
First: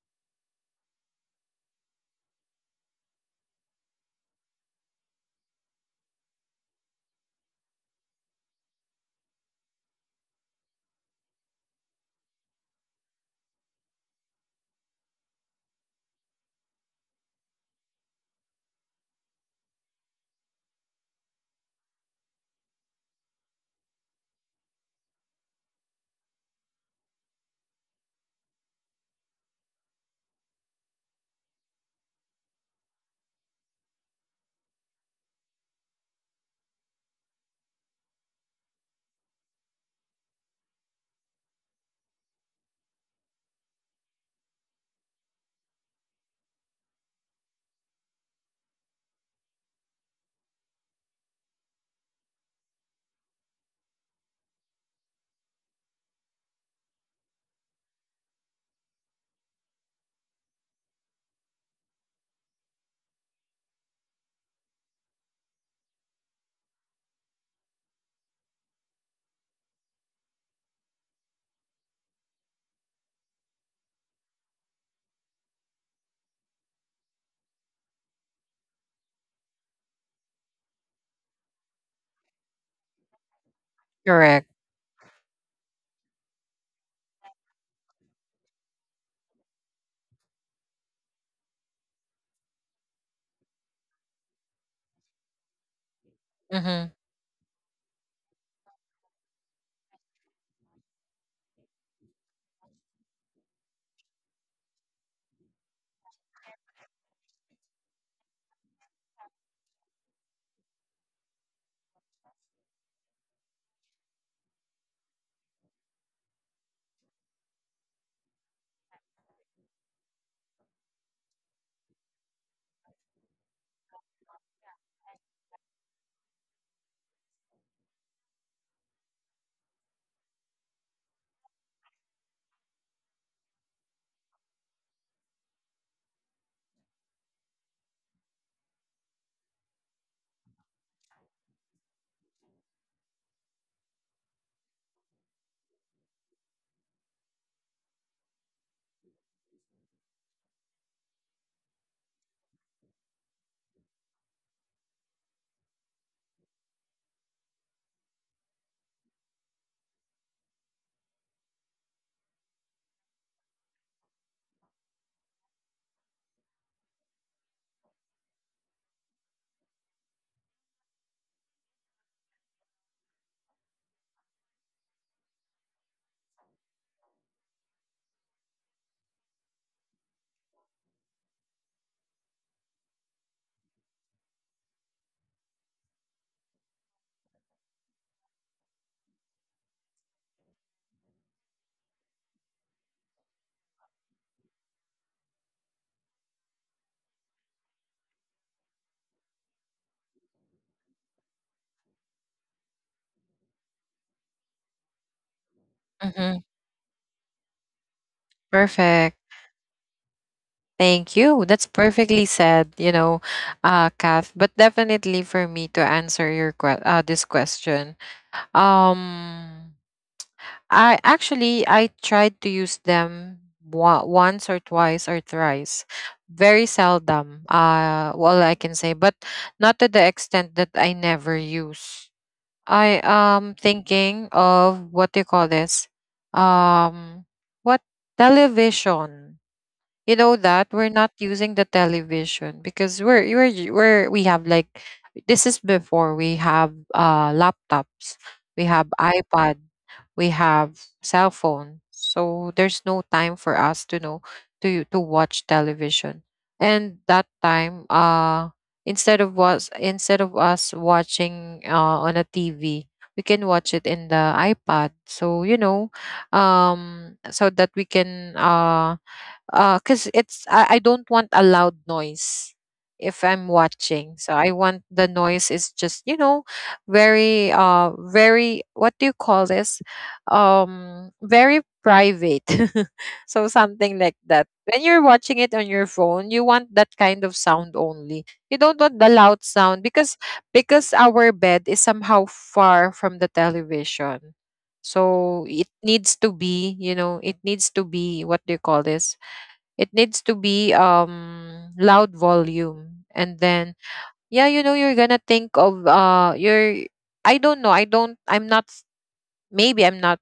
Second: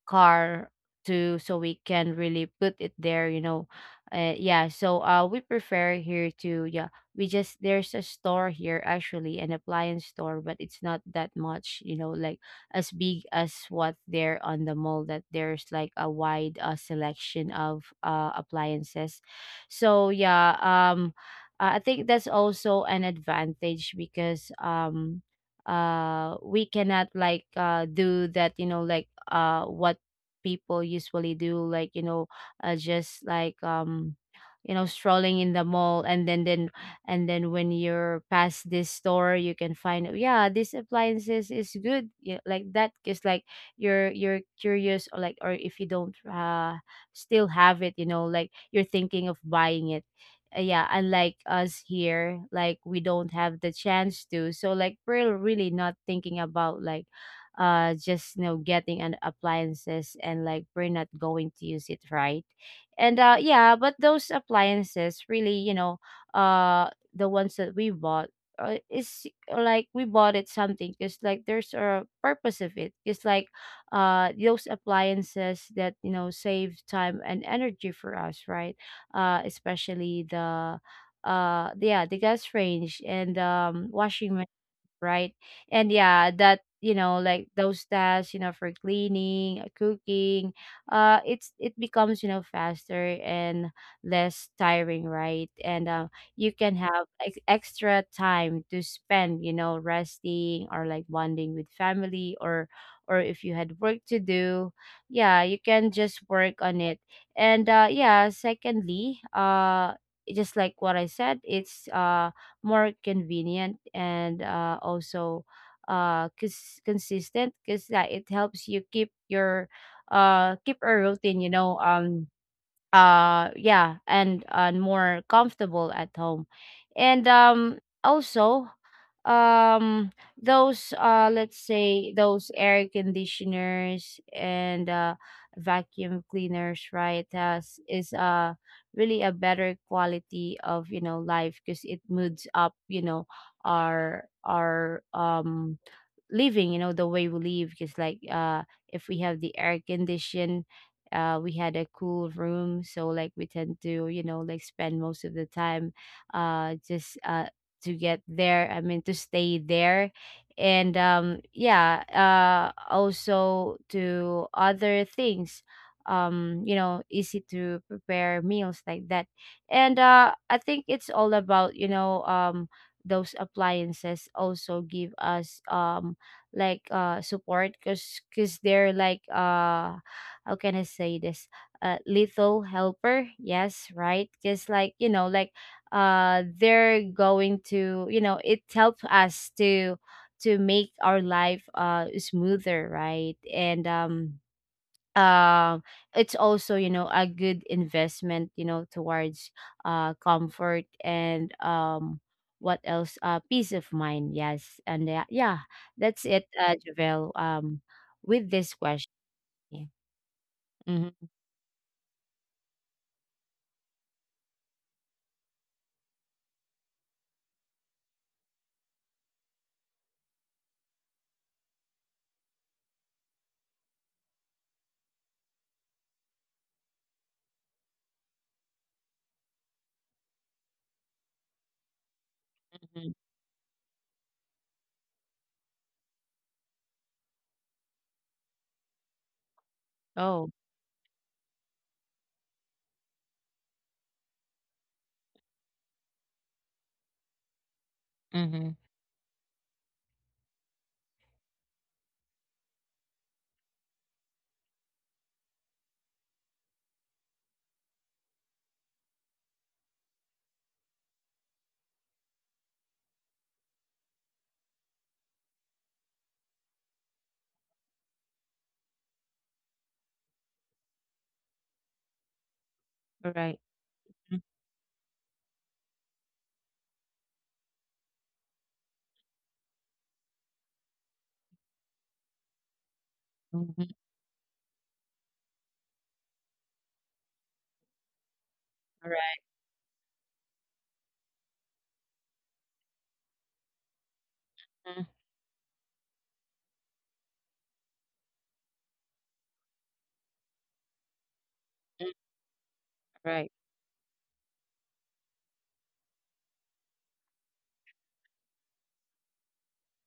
Speaker 2: car, to so we can really put it there, you know. Yeah, so we prefer here to, yeah, we just, there's a store here actually, an appliance store, but it's not that much, like as big as what there on the mall, that there's like a wide selection of appliances. So yeah, I think that's also an advantage, because we cannot like do that, like what people usually do, like just like strolling in the mall, and then and then when you're past this store, you can find, yeah, this appliances is good, yeah, like that. Because like you're curious, or like, or if you don't still have it, like you're thinking of buying it. Yeah, unlike us here, like we don't have the chance to. So like we're really not thinking about like just getting an appliances and like we're not going to use it, right? And yeah, but those appliances really, uh the ones that we bought is, like we bought it something because like there's a purpose of it. It's like those appliances that save time and energy for us, right? Especially the yeah, the gas range, and washing,
Speaker 1: Correct.
Speaker 2: right? And yeah, that, like those tasks, for cleaning, cooking, it's, it becomes faster and less tiring, right? And you can
Speaker 1: Mm-hmm.
Speaker 2: have extra time to spend, resting, or like bonding with family, or if you had work to do, yeah, you can just work on it. And yeah, secondly, just like what I said, it's more convenient and also consistent, because it helps you keep your keep a routine, you know. Yeah, and more comfortable at home. And also, um those let's say those air conditioners and vacuum cleaners, right, has is really a better quality of, life, because it moods up, our living, the way we live. Because like if we have the air condition, we had a cool room, so like we tend to, like spend most of the time just to get there, I mean to stay there. And yeah, also to other things, you know, easy to prepare meals, like that. And I think it's all about, those appliances also give us like support, because they're like how can I say this, little helper, yes, right. Because like like they're going to, you know, it helps us to make our life smoother, right? And um it's also, a good investment, towards comfort, and what else, peace of mind, yes. And yeah, yeah, that's it,
Speaker 1: Mm-hmm.
Speaker 2: Javel, with this question.
Speaker 1: Perfect.
Speaker 2: Yeah.
Speaker 1: Thank
Speaker 2: Mm-hmm,
Speaker 1: you. That's perfectly said, you know, Kath. But definitely, for me to answer your, this question, um, I actually I tried to use them, once or twice or thrice, very seldom. Well, I can say, but not to the extent that I never use. I
Speaker 2: mm-hmm.
Speaker 1: am thinking of, what do you call this? Um, what, television? You know
Speaker 2: Oh,
Speaker 1: that we're not using the television because, we have like this is before we have, laptops. We
Speaker 2: mm-hmm.
Speaker 1: have iPad. We have cell phone. So there's no time for us to know, to, watch television. And that time, instead of us watching, on a TV, we can watch it in the iPad. So, you know, so that we can, because it's, I don't want a loud noise if
Speaker 2: All
Speaker 1: I'm
Speaker 2: right,
Speaker 1: watching. So
Speaker 2: mm-hmm.
Speaker 1: I want the noise is just, you know, very, very, what do you call this, very private. So
Speaker 2: Mm-hmm.
Speaker 1: something like that. When you're watching it on your phone, you want that kind of sound only. You don't want
Speaker 2: All
Speaker 1: the
Speaker 2: right,
Speaker 1: loud sound, because, our bed is somehow far from the television.
Speaker 2: mm-hmm.
Speaker 1: So it needs to be, you know, it needs to be, what do you call this? It needs to be, loud volume. And
Speaker 2: Right.
Speaker 1: then, yeah, you know, you're gonna think of, you're I don't know, I'm not, maybe I'm not,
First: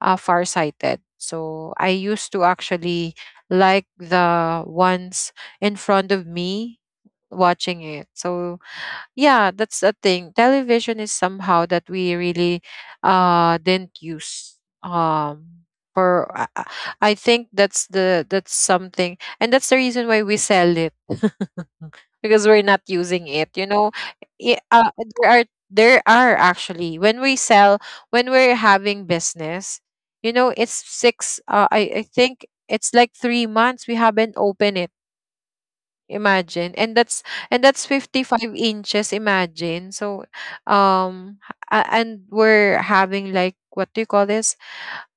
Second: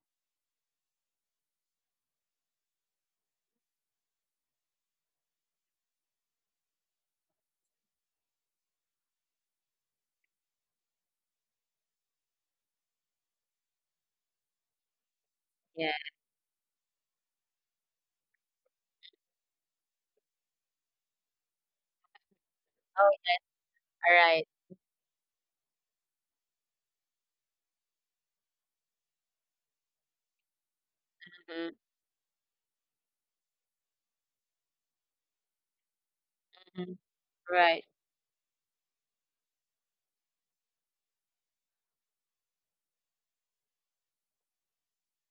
Speaker 1: farsighted. So I used to actually like the ones in front of me watching it. So, yeah, that's the thing. Television is somehow that we really, didn't use,
Speaker 2: Yeah.
Speaker 1: for i I- I think, that's something, and that's the reason why we sell it. Because we're not
Speaker 2: Oh,
Speaker 1: using it, you know.
Speaker 2: all right.
Speaker 1: I- uh, there are there are actually, when we sell, when we're having business, you know, it's six,
Speaker 2: Mm-hmm.
Speaker 1: I think it's like 3 months we haven't opened it. Imagine.
Speaker 2: Hmm. Right.
Speaker 1: And that's 55 inches, imagine. So, um h- and we're having like, what do you call this?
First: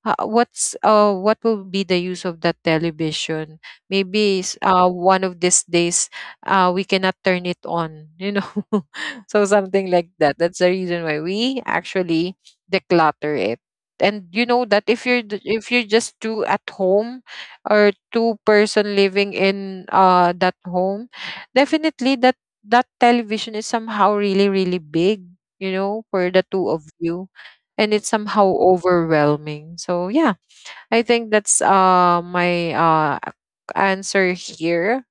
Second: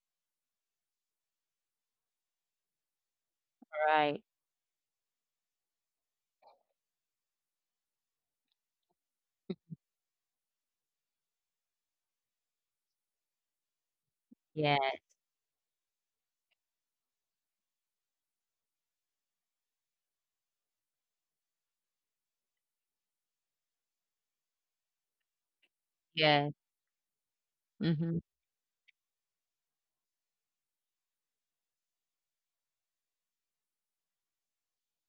Speaker 1: What will be the use of that television?
Speaker 2: Right.
Speaker 1: Maybe, one of these days, we cannot turn it on, you know. So something like that, that's the reason why we actually declutter it. And you know
Speaker 2: Yeah.
Speaker 1: that if if you're just two at home, or two-person living in, that home. Definitely that television is somehow really really big, you know, for the
Speaker 2: Yeah.
Speaker 1: two of you. And it's
Speaker 2: Mm-hmm.
Speaker 1: somehow overwhelming. So yeah, I think that's, my, answer here.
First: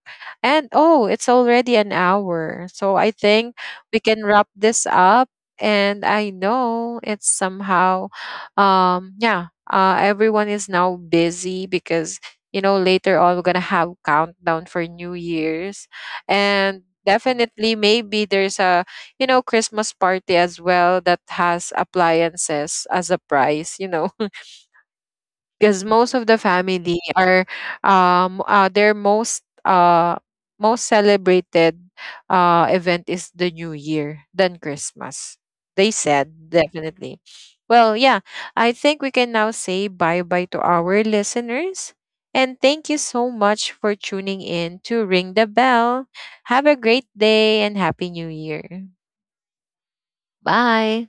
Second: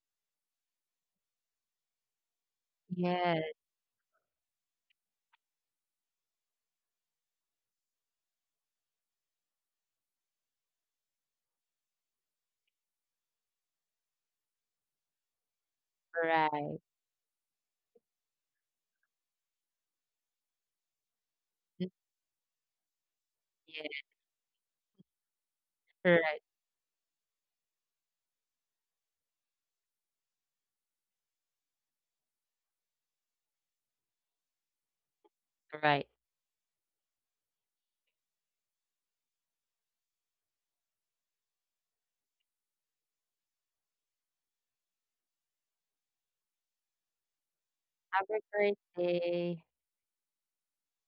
Speaker 1: And, oh, it's already an hour. So I
Speaker 2: Yeah.
Speaker 1: think we can wrap this up. And I know it's somehow, yeah, everyone is now busy because, you know, later on we're going to have countdown for New Year's.
Speaker 2: Right.
Speaker 1: And definitely, maybe there's a, you know, Christmas party as well that has
Speaker 2: Mm-hmm.
Speaker 1: appliances as a price, you
Speaker 2: Yeah.
Speaker 1: know, because most of
Speaker 2: Right.
Speaker 1: the family are, their most, most celebrated, event is the new year than Christmas, they
Speaker 2: Right.
Speaker 1: said. Definitely. Well, yeah, I think we can now say bye bye to our listeners. And thank you so much for tuning in to Ring the Bell. Have a great day and happy
Speaker 2: Have
Speaker 1: new
Speaker 2: a great
Speaker 1: year.
Speaker 2: day.
Speaker 1: Bye.